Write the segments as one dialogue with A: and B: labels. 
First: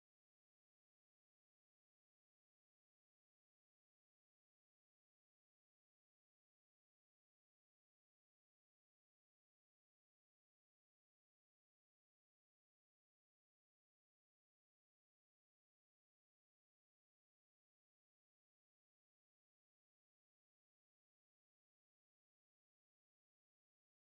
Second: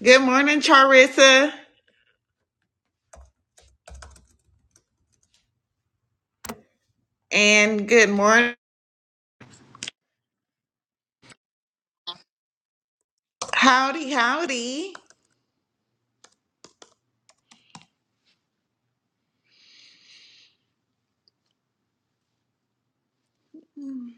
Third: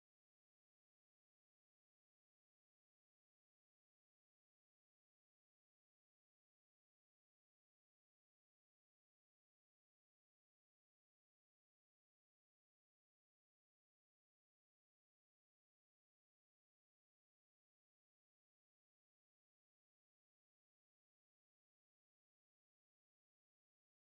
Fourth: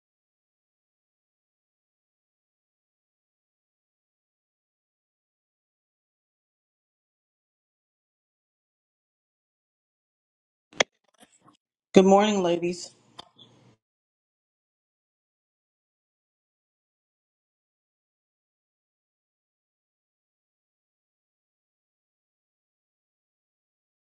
A: Good morning, Charissa, and good morning.
B: Good morning, ladies.
A: Howdy, howdy. Mhm.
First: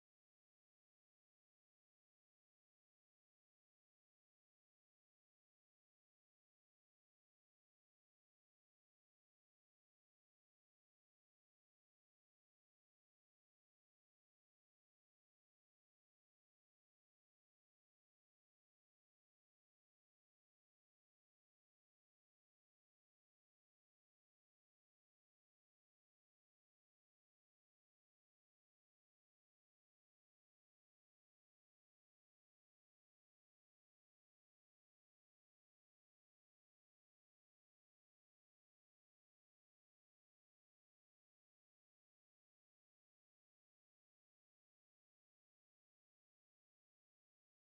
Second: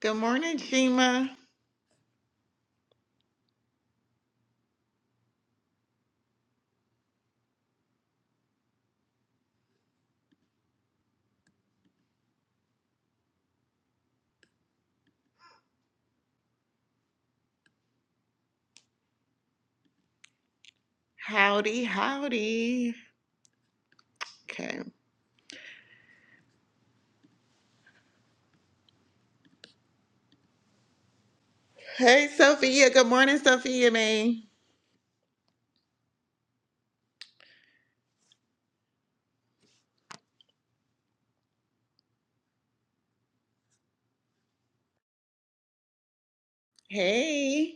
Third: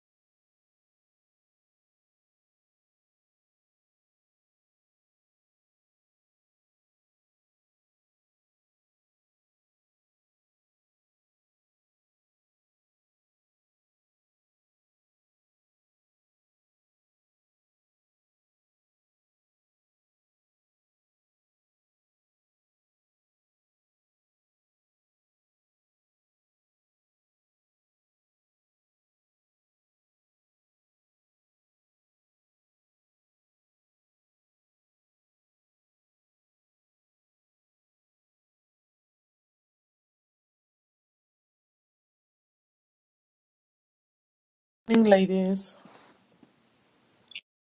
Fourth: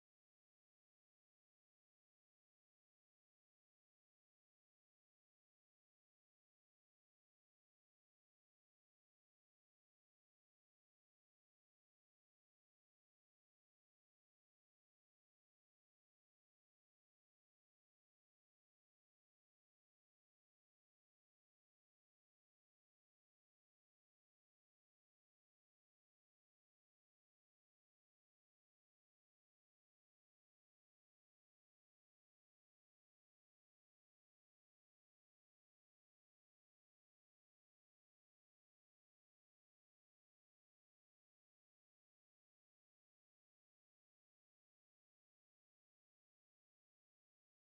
A: Good morning, Shima. Howdy, howdy. Okay. Hey, Sophia. Good morning, Sophia May.
C: Morning, ladies.
A: Hey,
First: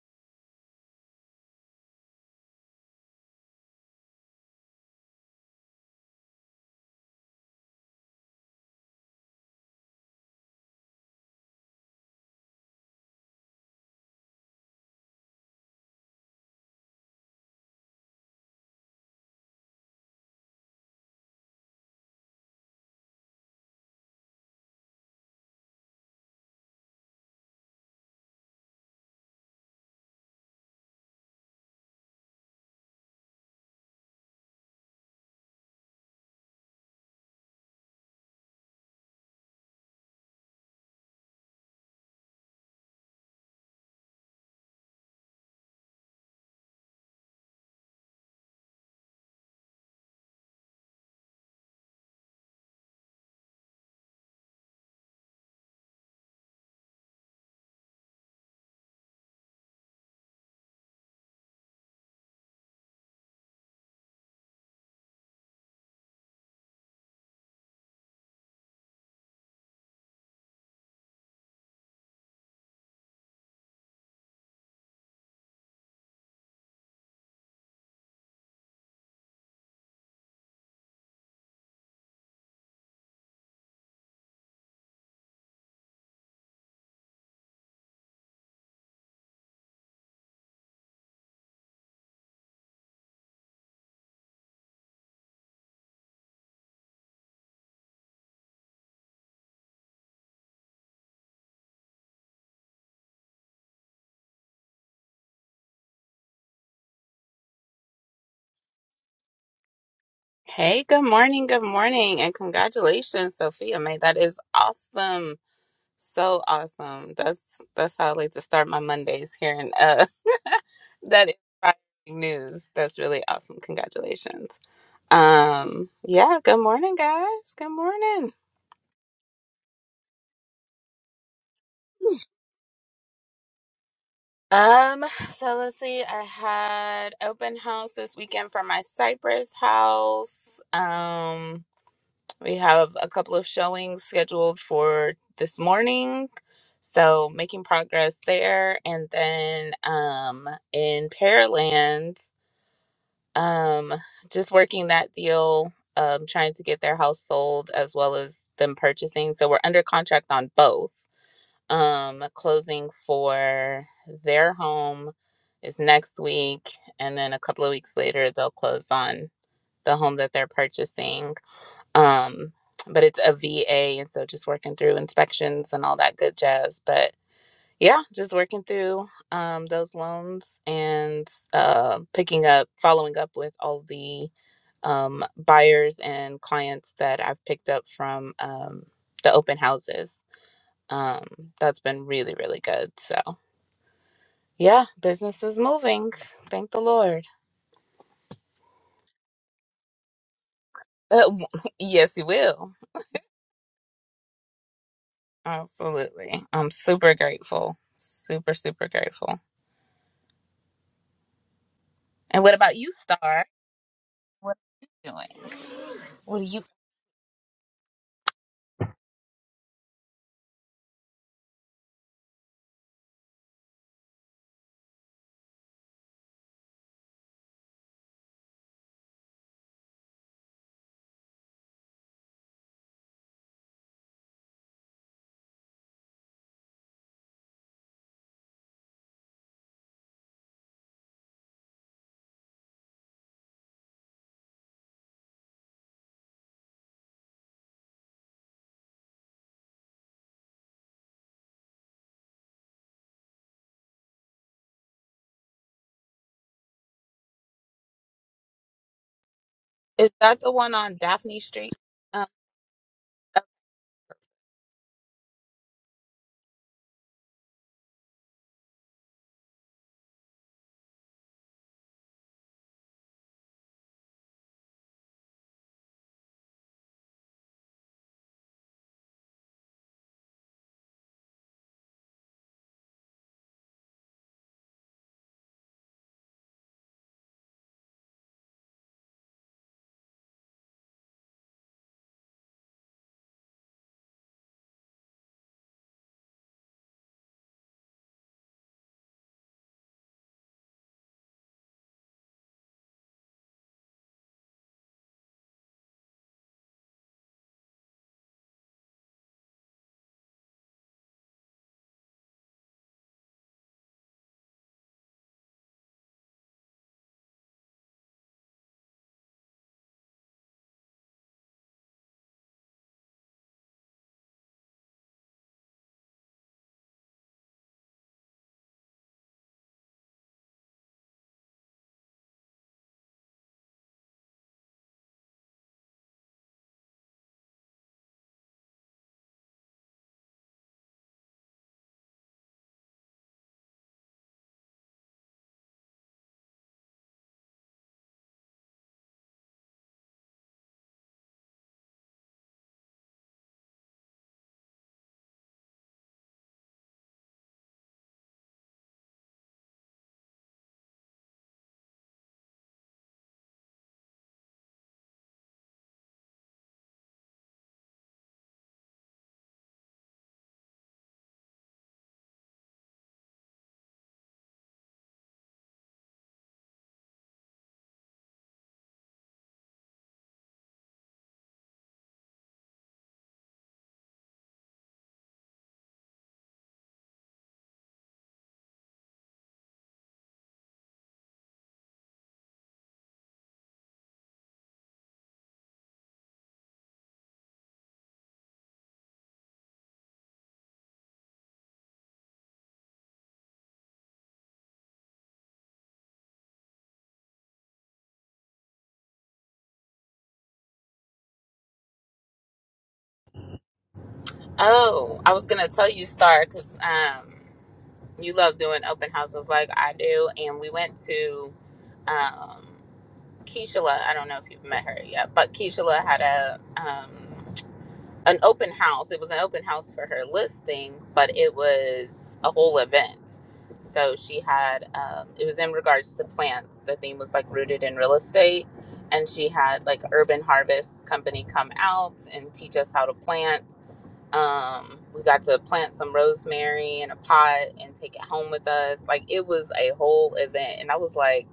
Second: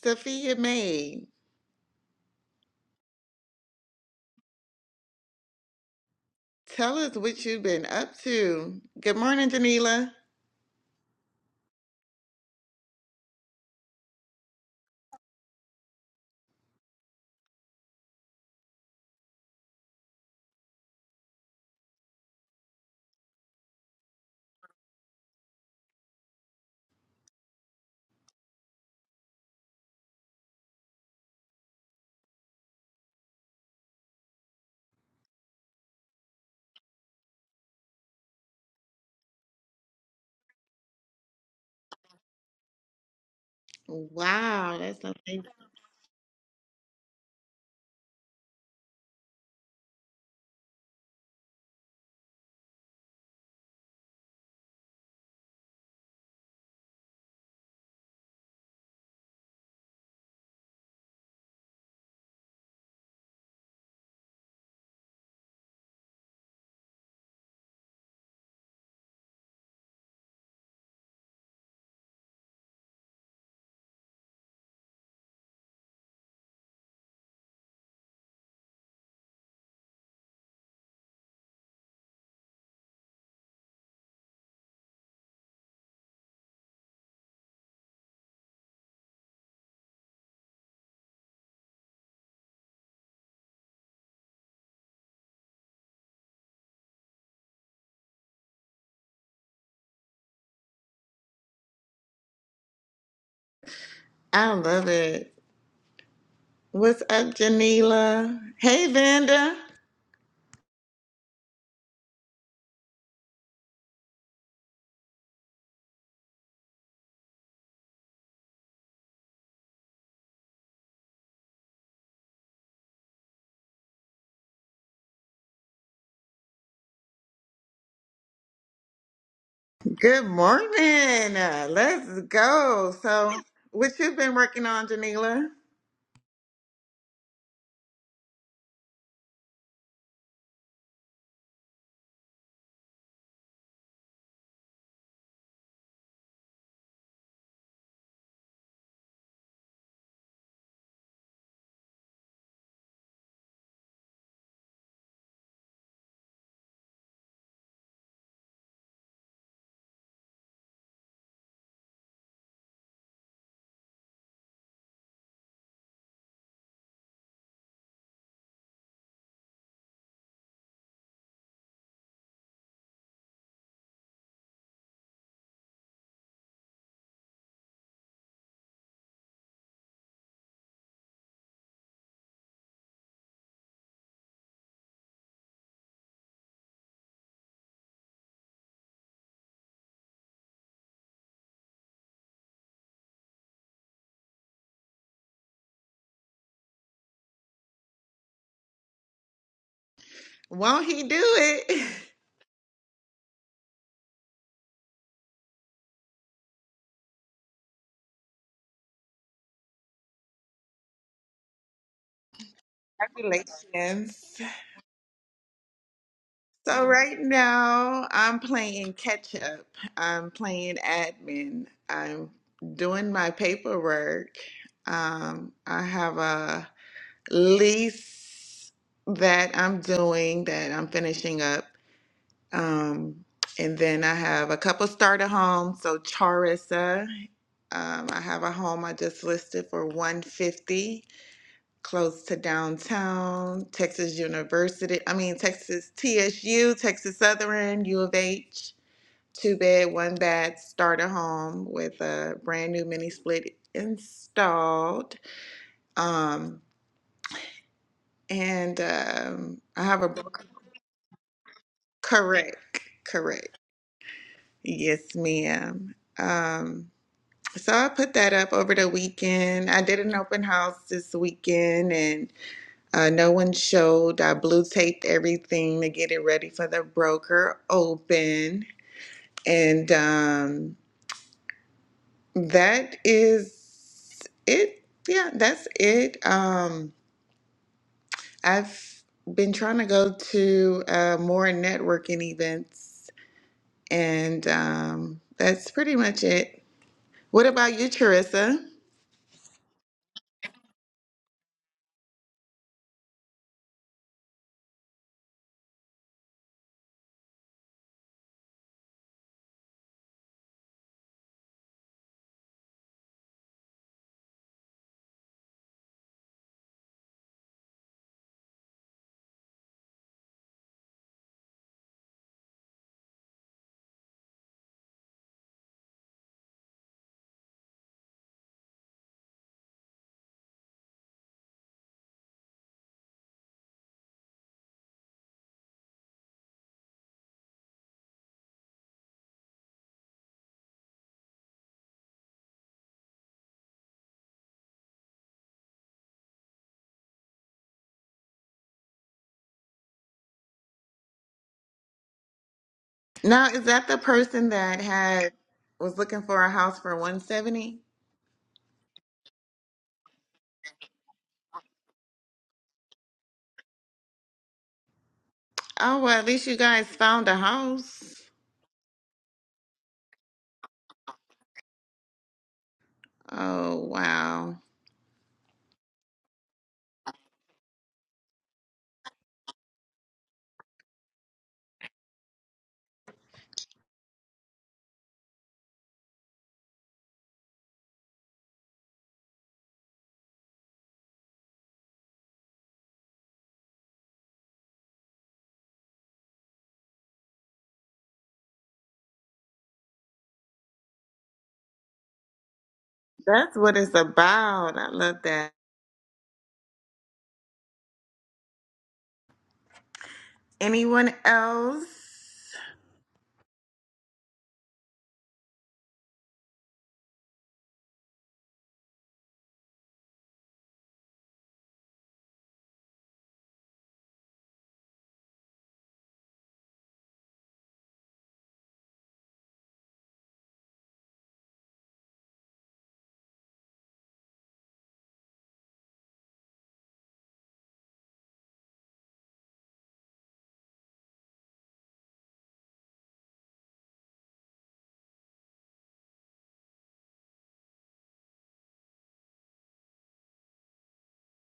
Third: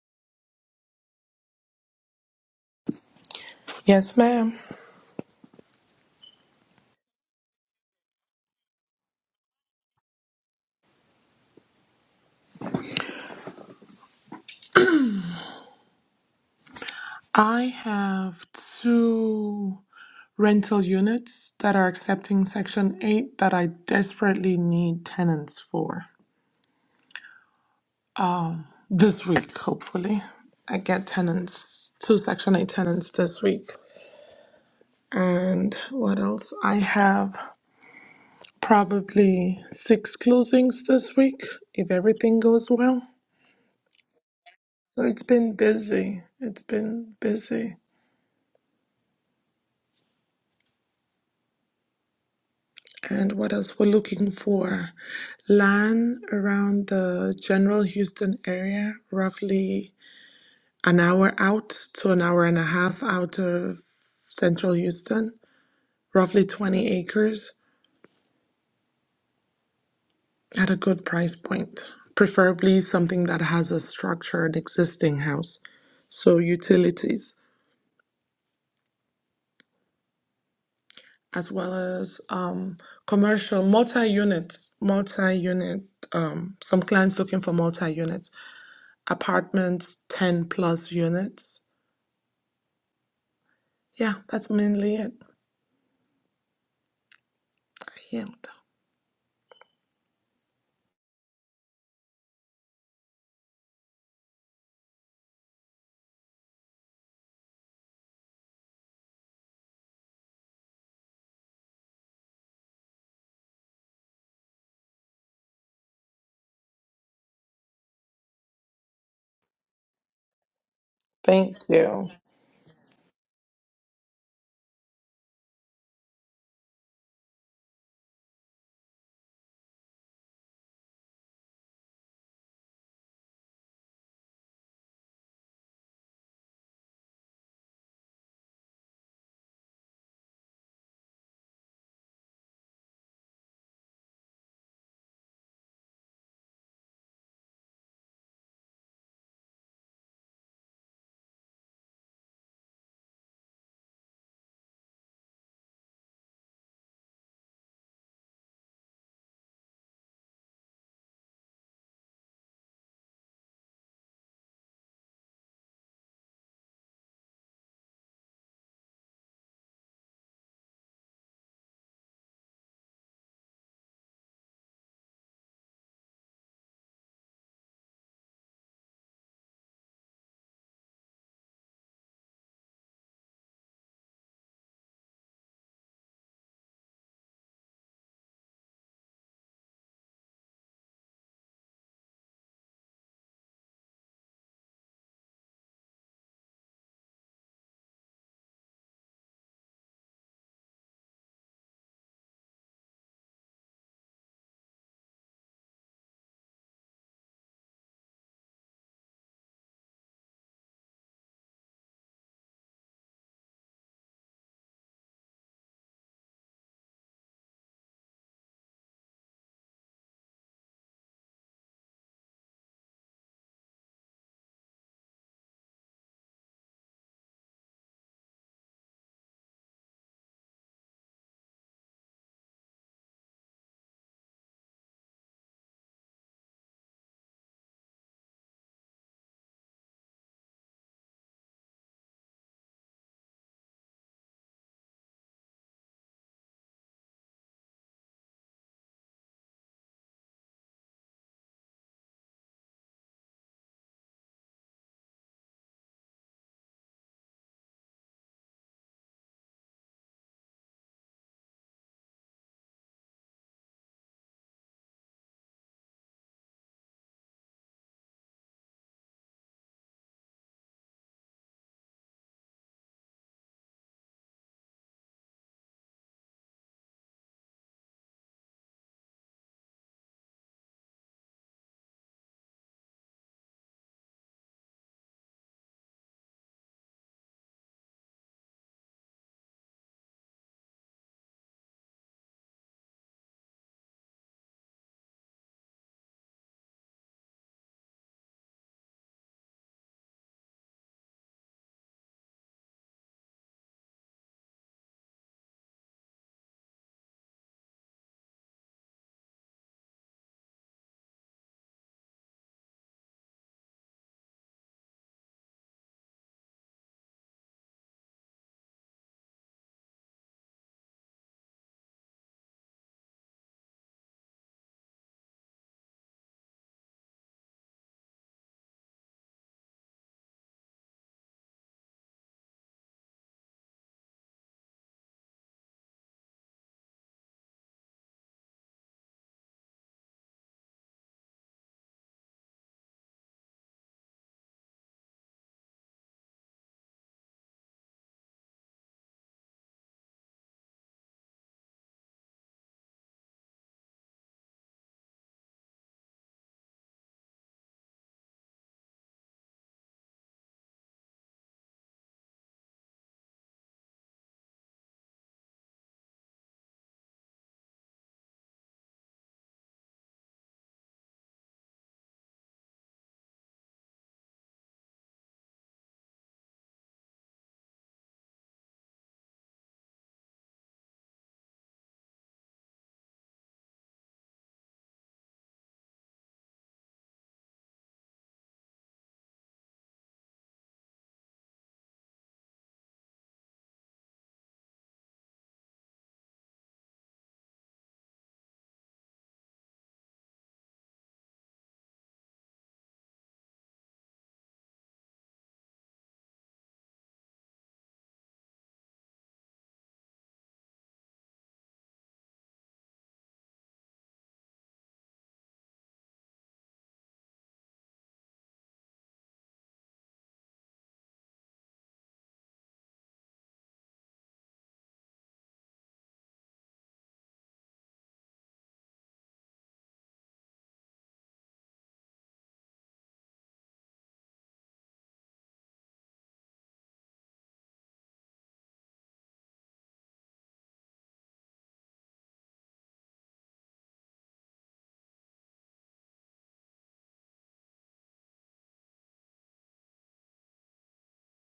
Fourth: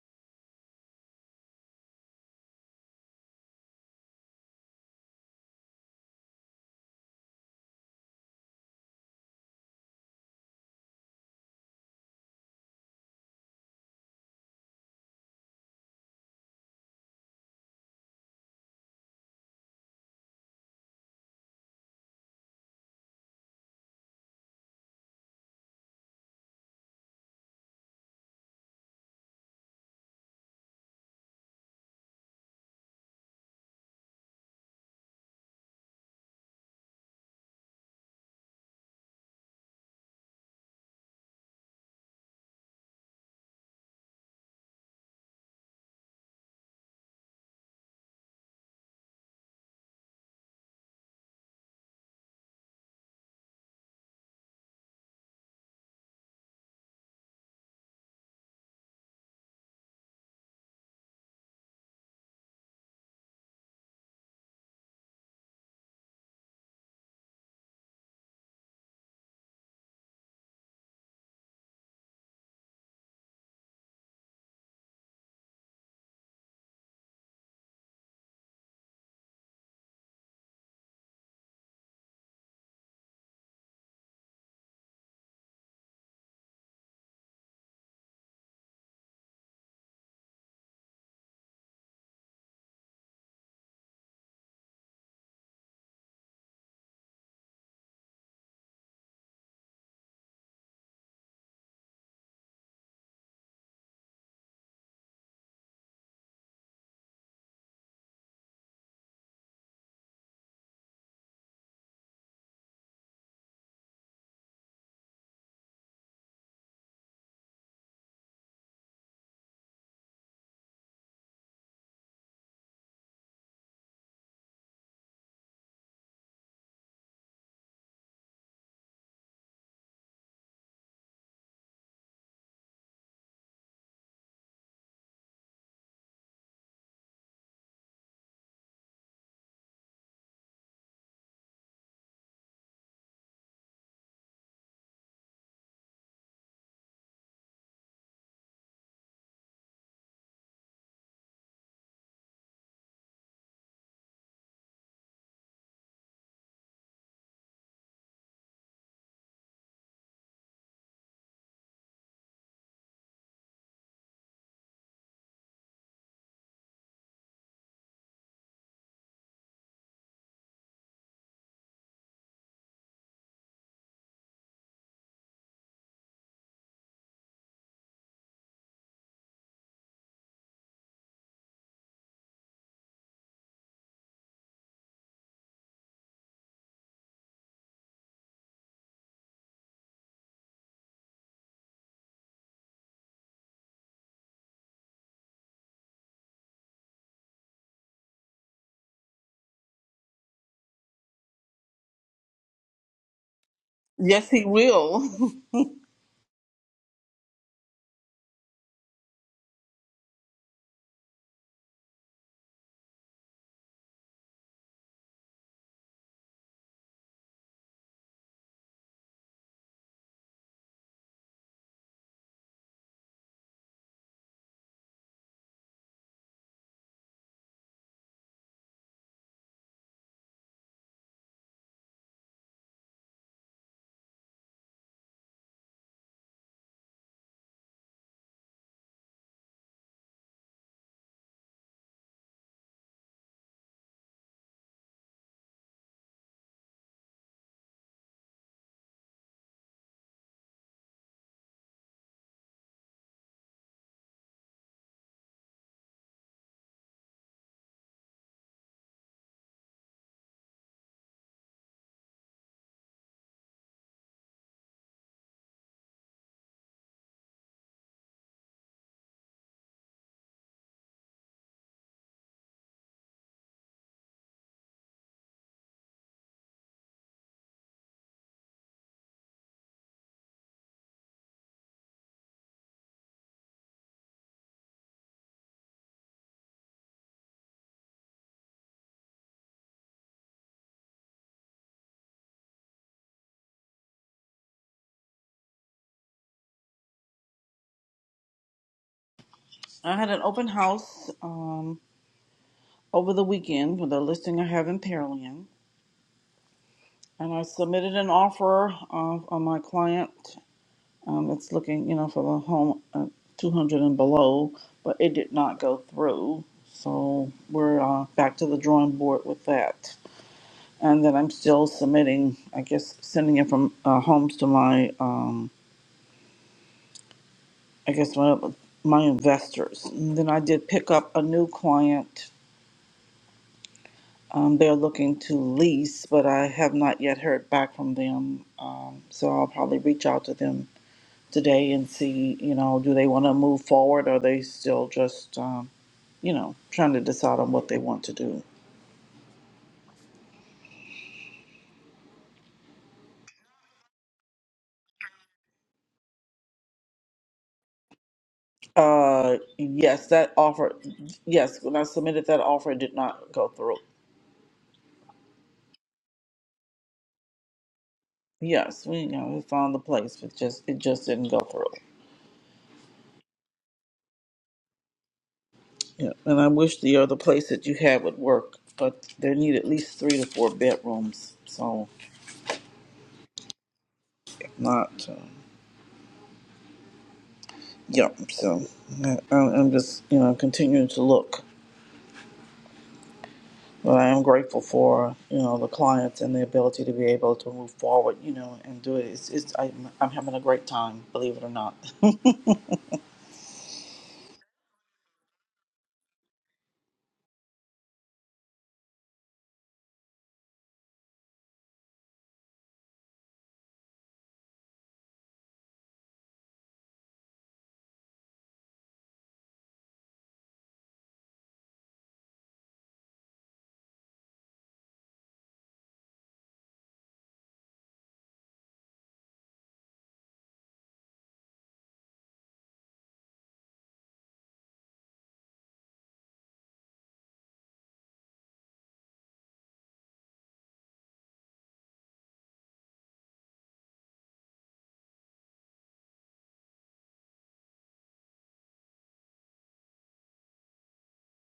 A: Sophia May.
C: Yes, ma'am.
A: Tell us what you've been up to. Good morning, Janila.
C: I have two rental units that are accepting Section 8 that I desperately need tenants for this week, hopefully. I get tenants, two Section 8 tenants this week. And what else? I have probably six closings this week if everything goes well.
A: Wow, that's
C: So it's
A: amazing.
C: been busy. It's been busy. And what else? We're looking for land around the general Houston area, roughly an hour out to an hour and a half out of central Houston, roughly 20 acres at a good price point. Preferably something that has a structured existing house, so utilities, as well as um, commercial multi units, multi unit. Um, some clients looking for multi units apartments, 10 plus units. Yeah, that's mainly it. Yield.
A: I love it. What's up, Janila? Hey, Vanda.
D: Hey, good morning, good morning, and congratulations, Sophia May. That is awesome. So awesome. That's that's how I like to start my Mondays hearing uh that
C: Thank
D: inspiring
C: you.
D: news. That's really awesome. Congratulations. Um yeah, good morning guys. Good morning.
A: Good morning. Uh, Let's go. So, what you've been working on,
D: Um
A: Janila?
D: so let's see. I had open house this weekend for my Cypress house. Um We have a couple of showings scheduled for this morning. So making progress there. And then um in Pearland, um, just working that deal, um, trying to get their house sold as well as them purchasing. So we're under contract on both. Um, closing for their home is next week, and then a couple of weeks later they'll close on the home that they're purchasing um but it's a VA and so just working through inspections and all that good jazz but yeah just working through um those loans and uh picking up following up with all the um buyers and clients that I've picked up from um the open houses um that's been really really good so yeah business is moving thank the lord
A: Won't he do
D: Uh, w-
A: it?
D: yes it will
B: Yes, he will.
D: absolutely I'm super grateful super super grateful And what about you, Star?
A: Congratulations.
D: What are you doing? What are you?
A: So, right now, I'm playing catch up. I'm playing admin. I'm doing my paperwork. Um, I have a lease that I'm doing that I'm finishing up. Um, and then I have a couple starter homes. So, Charissa. Um, I have a home I just listed for 150 close to downtown, Texas University, I mean Texas TSU, Texas Southern, U of H, two bed, one bath starter home with a brand new mini split installed. Um, and um, I have a
D: Is that the one on Daphne Street? Um,
A: correct, correct. Yes, ma'am. Um, so I put that up over the weekend. I did an open house this weekend and Uh, no one showed. I blue taped everything to get it ready for the broker open. And um, that is it. Yeah, that's it. Um, I've been trying to go to uh, more networking events, and um, that's pretty much it. What about you, Charissa?
B: I had an open house um, over the weekend with a listing I have in Pearland, and I submitted an offer uh, on my client um, that's looking, you know, for a home uh, 200 and below, but it did not go through. So we're uh, back to the drawing board with that. And then I'm still submitting, I guess, sending in from uh, homes to my, um, I guess, my, my investors. And then I did pick up a new client Um, they're looking to lease, but I have not yet heard back from them. Um, so I'll probably reach out to them today and see, you know, do they want to move forward or are they still just, um, you know, trying to decide on what they want to do?
A: Now, is that the person that had was looking for a house for 170?
B: Uh, yes, that offer, yes, when I submitted that offer, it did not go through.
A: Oh, well, at least you guys found a house.
B: Yes, we, you know, we found the place, but just it just didn't go through.
A: Oh, wow.
B: Yeah, and I wish the other place that you had would work, but they need at least three to four bedrooms. So if not. uh, yeah, so I- I'm, I'm just, you know, continuing to look. But I am grateful for, you know, the clients and the ability to be able to move forward, you know, and do it. It's, it's I, I'm, I'm having a great time, believe it or not.
A: That's what it's about. I love that. Anyone else?
D: oh, I was gonna tell you, Star, because um, you love doing open houses like I do, and we went to um, Keishla. I don't know if you've met her yet, but Keishla had a um an open house. It was an open house for her listing, but it was a whole event. So she had, um, it was in regards to plants. The theme was like rooted in real estate. And she had like Urban Harvest Company come out and teach us how to plant. Um, we got to plant some rosemary in a pot and take it home with us. Like it was a whole event. And I was like,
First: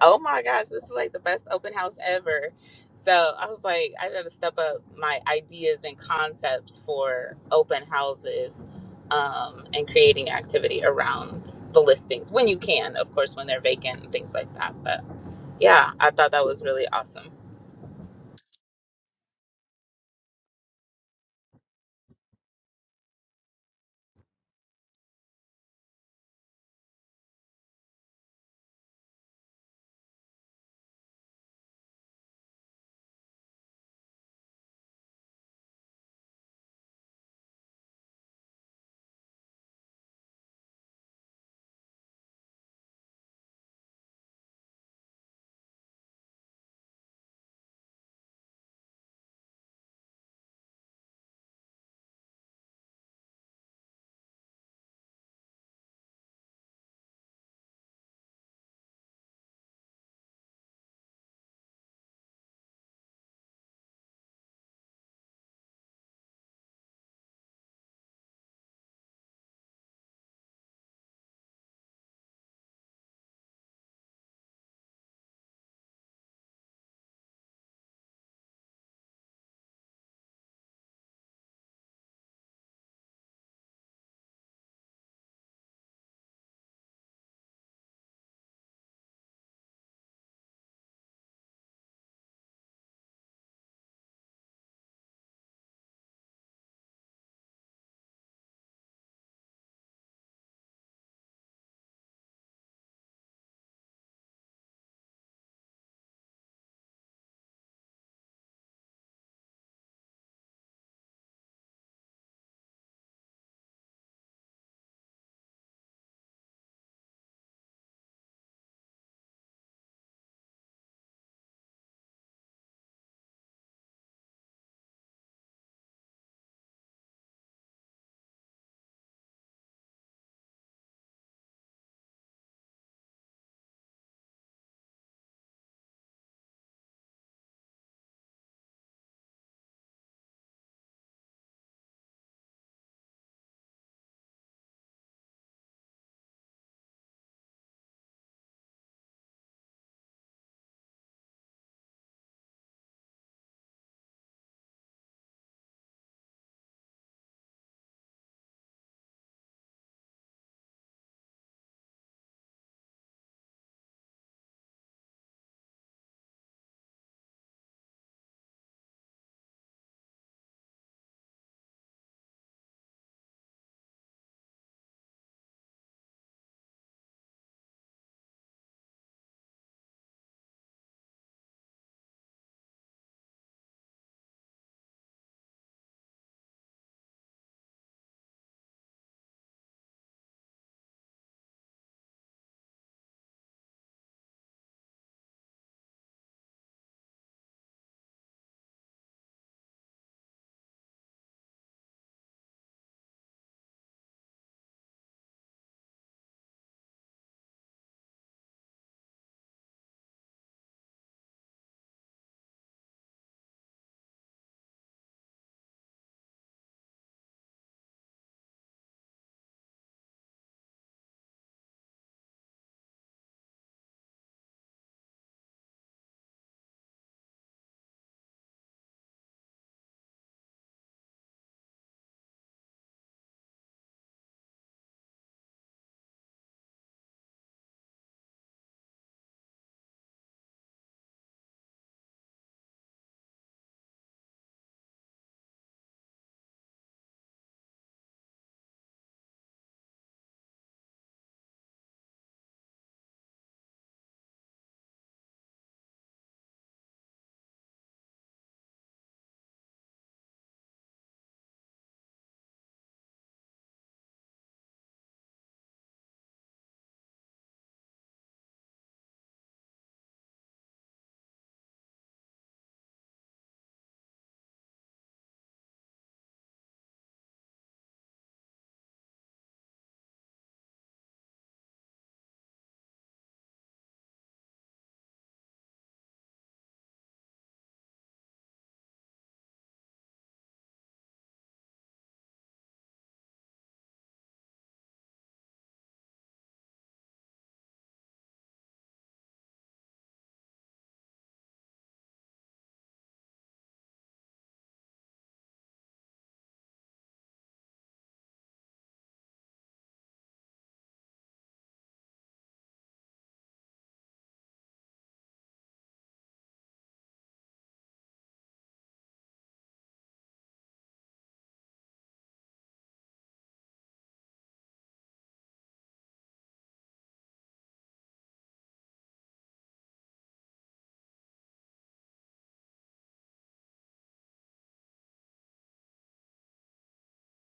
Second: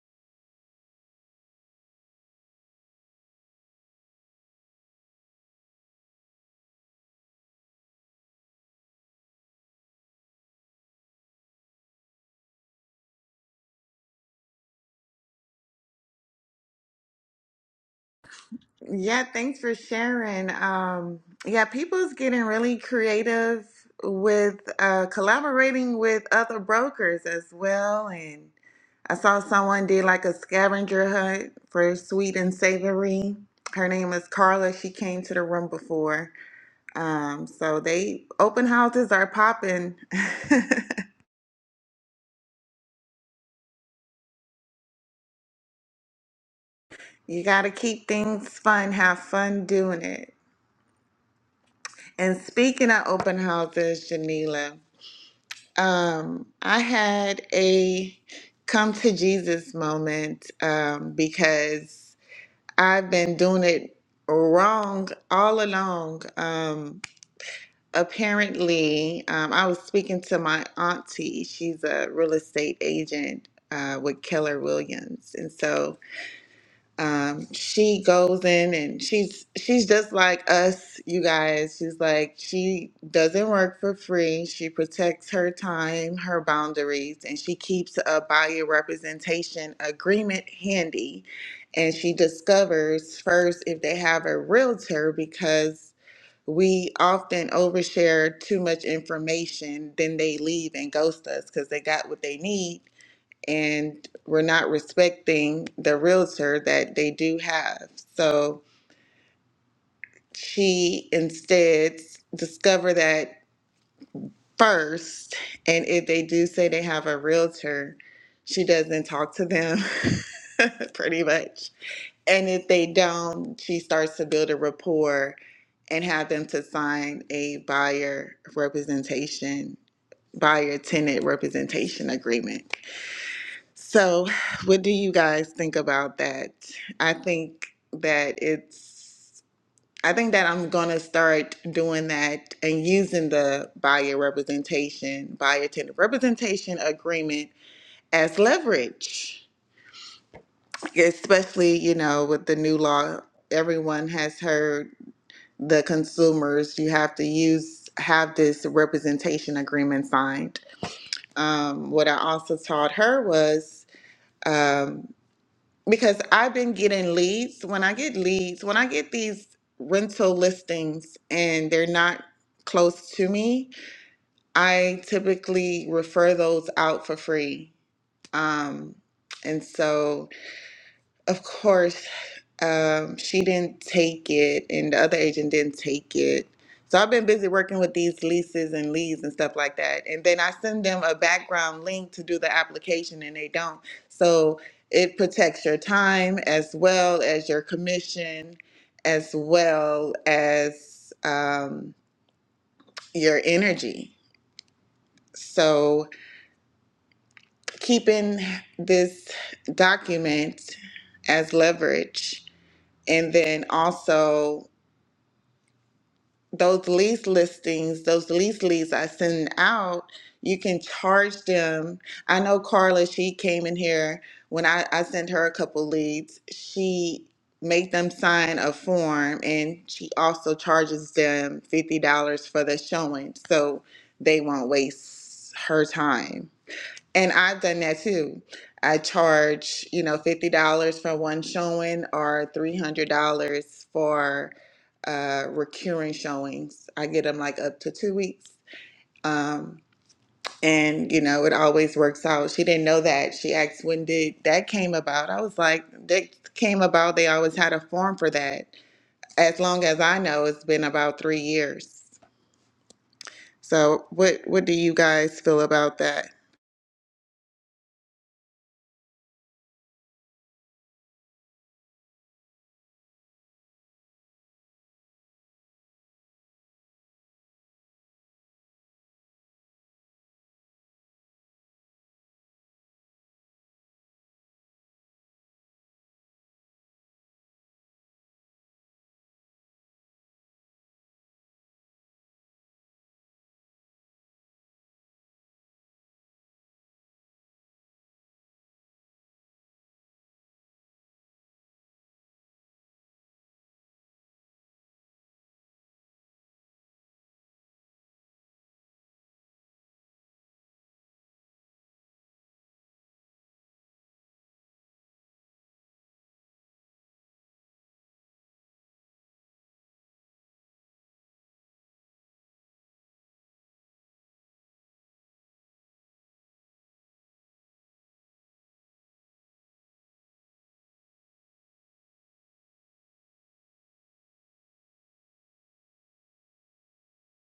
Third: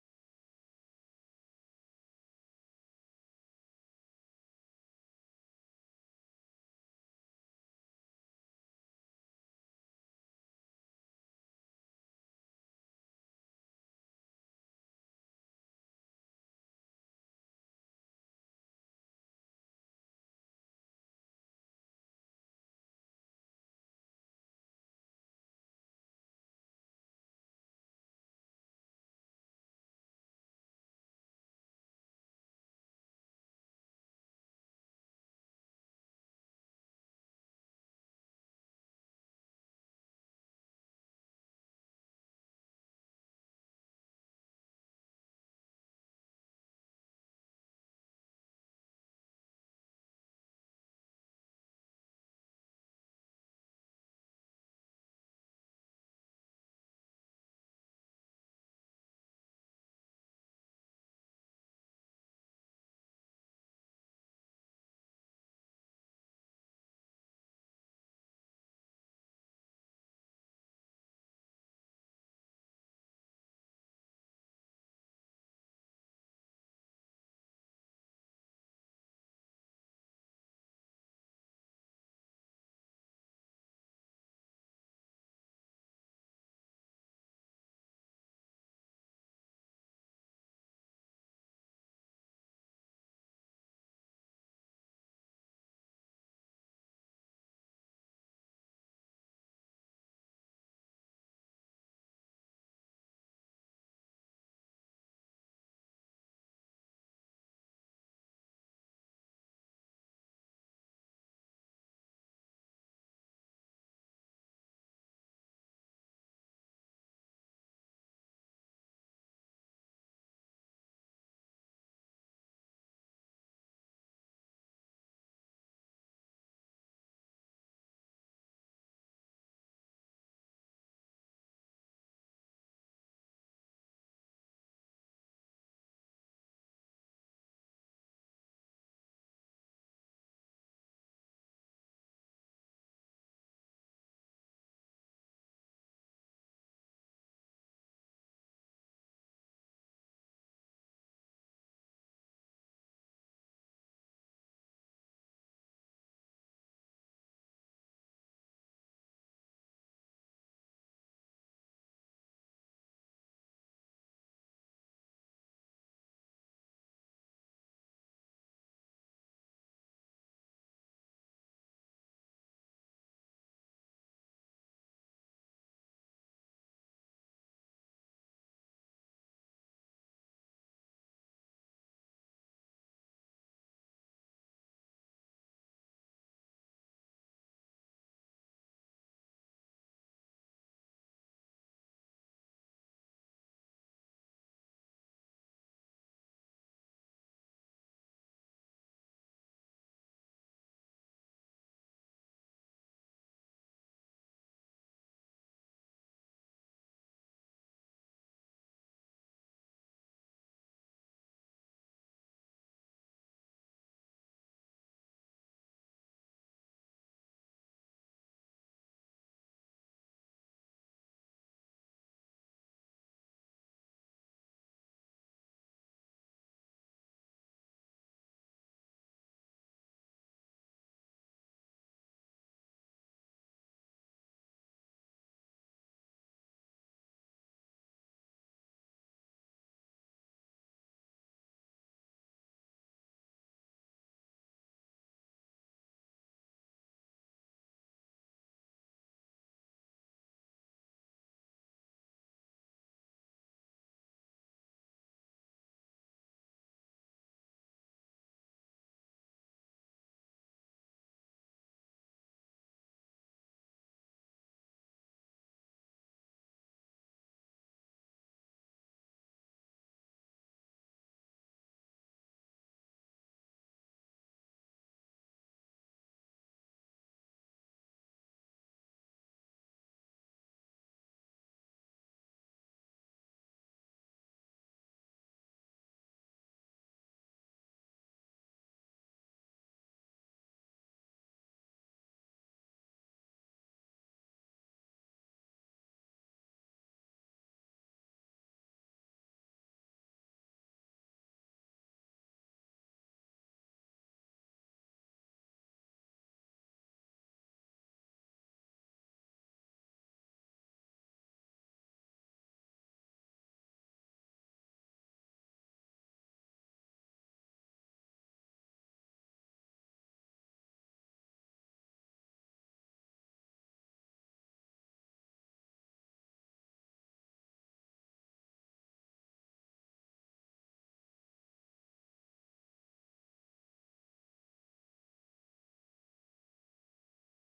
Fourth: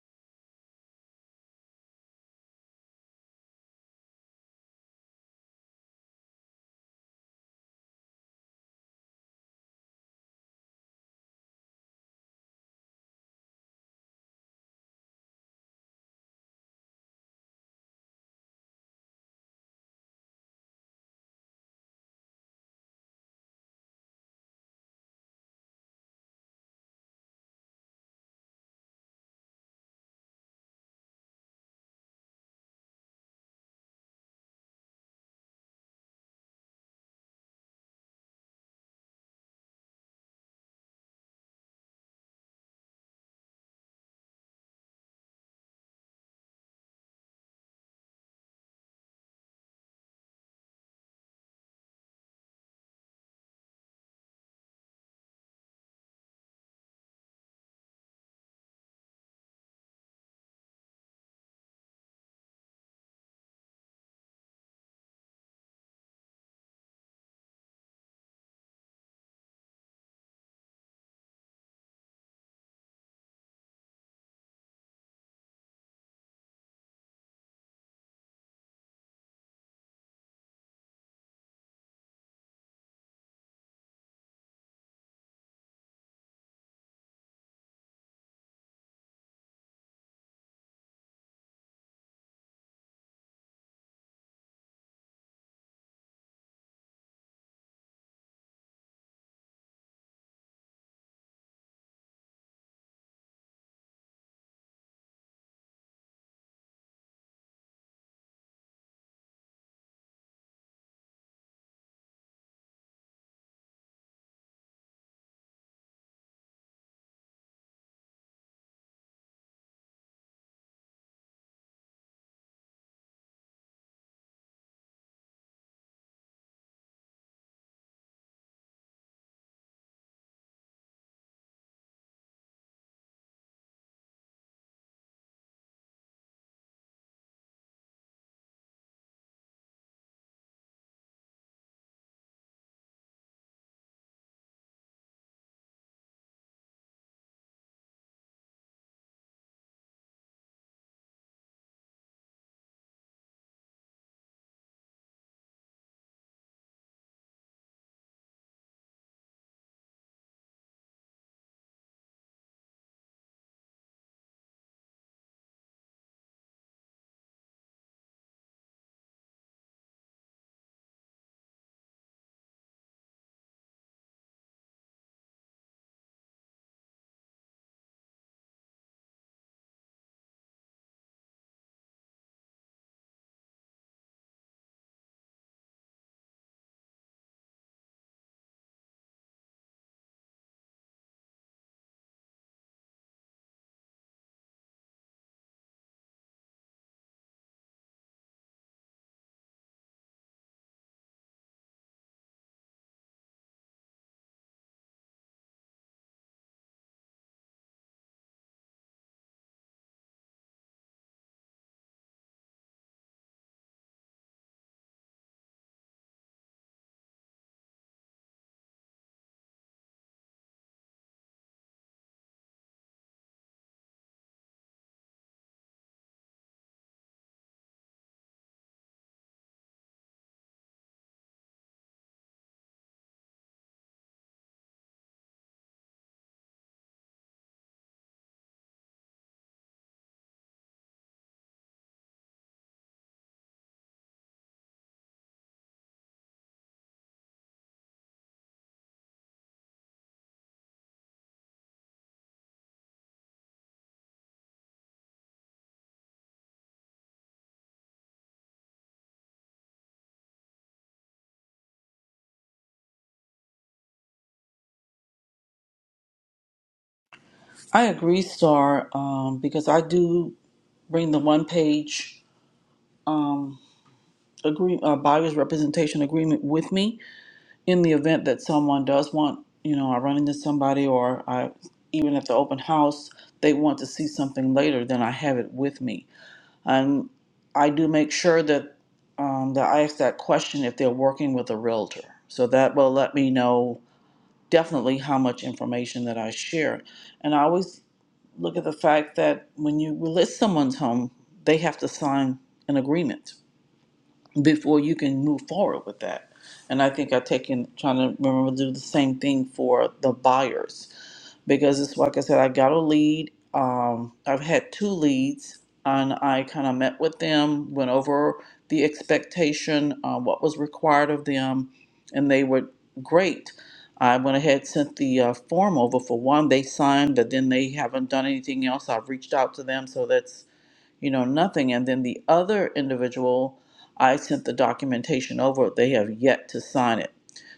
D: oh my gosh, this is like the best open house ever. So I was like, I gotta step up my ideas and concepts for open houses um, and creating activity around the listings when you can, of course, when they're vacant and things like that. But yeah, I thought that was really awesome.
A: Yeah, thanks for sharing. Um, yeah, people's getting really creative with uh, collaborating with other brokers as well. And I saw someone did like a scavenger hunt for sweet and savory. Her name is Carla. She came to the room before. Um, so they open houses are popping. You got to keep things fun, have fun doing it. And speaking of open houses, Janila, um, I had a come to Jesus moment um, because I've been doing it wrong all along. Um, apparently, um, I was speaking to my auntie. She's a real estate agent uh, with Keller Williams. And so um, she goes in and she's she's just like us, you guys. She's like she doesn't work for free. She protects her time, her boundaries, and she keeps a buyer representation agreement handy. And she discovers first if they have a realtor because we often overshare too much information, then they leave and ghost us because they got what they need and we're not respecting the realtor that they do have. So she instead discover that first, and if they do say they have a realtor, she doesn't talk to them pretty much. And if they don't, she starts to build a rapport and have them to sign a buyer representation, buyer tenant representation agreement. So, what do you guys think about that? I think that it's, I think that I'm going to start doing that and using the buyer representation, buyer tenant representation agreement as leverage, especially, you know, with the new law. Everyone has heard the consumers, you have to use, have this representation agreement signed. Um, what I also taught her was, um, because I've been getting leads. When I get leads, when I get these rental listings and they're not close to me, I typically refer those out for free. Um, and so, of course, um, she didn't take it, and the other agent didn't take it. So I've been busy working with these leases and leads and stuff like that. And then I send them a background link to do the application, and they don't. So it protects your time as well as your commission, as well as um, your energy. So keeping this document as leverage, and then also those lease listings, those lease leads I send out, you can charge them. I know Carla, she came in here when I, I sent her a couple leads. She made them sign a form and she also charges them $50 for the showing so they won't waste her time. And I've done that too. I charge, you know, $50 for one showing or $300 for uh, recurring showings. I get them like up to two weeks. Um, and, you know, it always works out. She didn't know that. She asked, when did that came about? I was like, that came about. They always had a form for that. As long as I know, it's been about three years. So what, what do you guys feel about that?
B: I agree, Star, um, because I do bring the one page um, agree, uh, buyer's representation agreement with me in the event that someone does want, you know, I run into somebody or I, even at the open house, they want to see something later, then I have it with me And I do make sure that, um, that I ask that question if they're working with a realtor. So that will let me know definitely how much information that I share. And I always look at the fact that when you list someone's home, they have to sign an agreement before you can move forward with that. And I think i take in trying to remember to do the same thing for the buyers because it's like I said, I got a lead. Um, I've had two leads, and I kind of met with them, went over the expectation, uh, what was required of them, and they were great. I went ahead, sent the uh, form over for one. They signed, but then they haven't done anything else. I've reached out to them, so that's you know, nothing. And then the other individual, I sent the documentation over, they have yet to sign it.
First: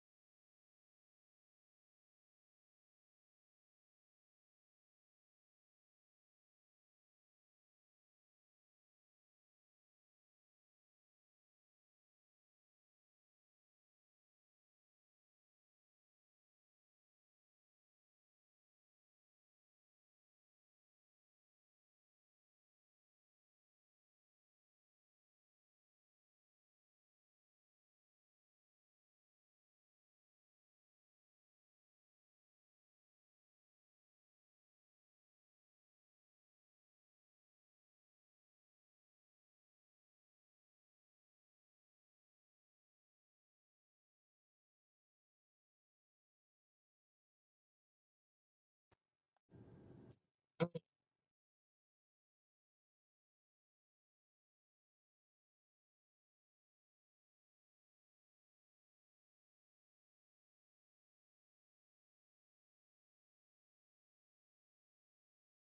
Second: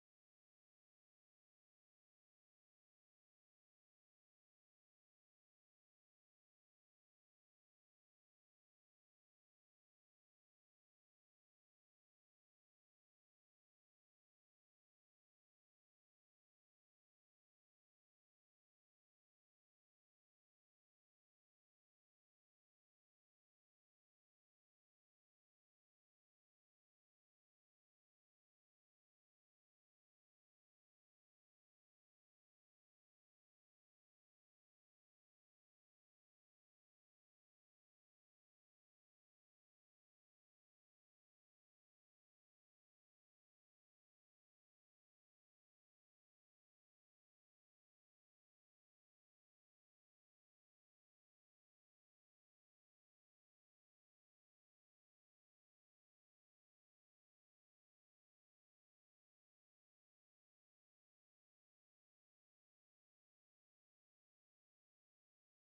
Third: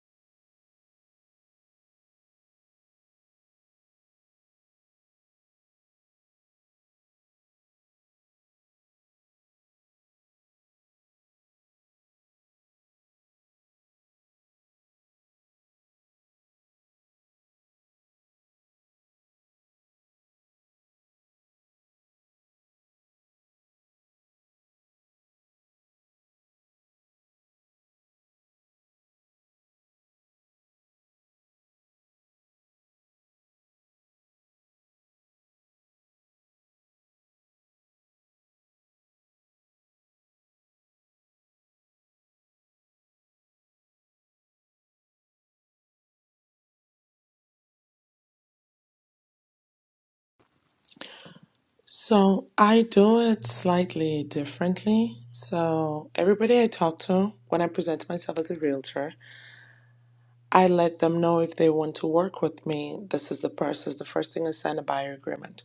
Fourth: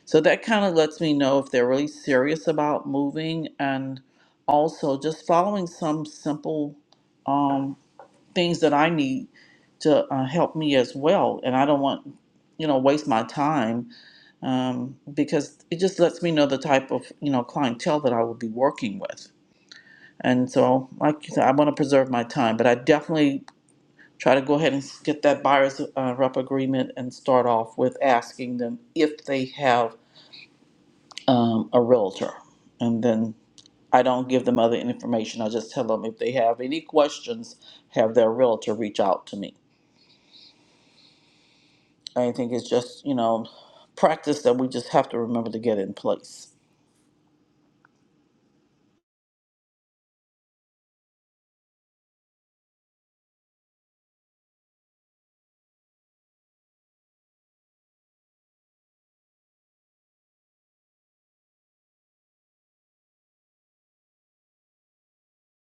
B: So that kind of lets me know if they're really serious about moving and also just following some simple um, things that I need to uh, help me as well. And I don't want, you know, waste my time um, because it just lets me know the type of, you know, clientele that I will be working with. And so, like you said, I want to preserve my time, but I definitely try to go ahead and get that buyer's uh, rep agreement and start off with asking them if they have um, a realtor. And then I don't give them other information. I just tell them if they have any questions, have their realtor reach out to me. I think it's just, you know, practice that we just have to remember to get in place.
C: So I do it slightly differently. So everybody I talk to, when I present myself as a realtor, I let them know if they want to work with me, this is the process. The first thing is sign a buyer agreement.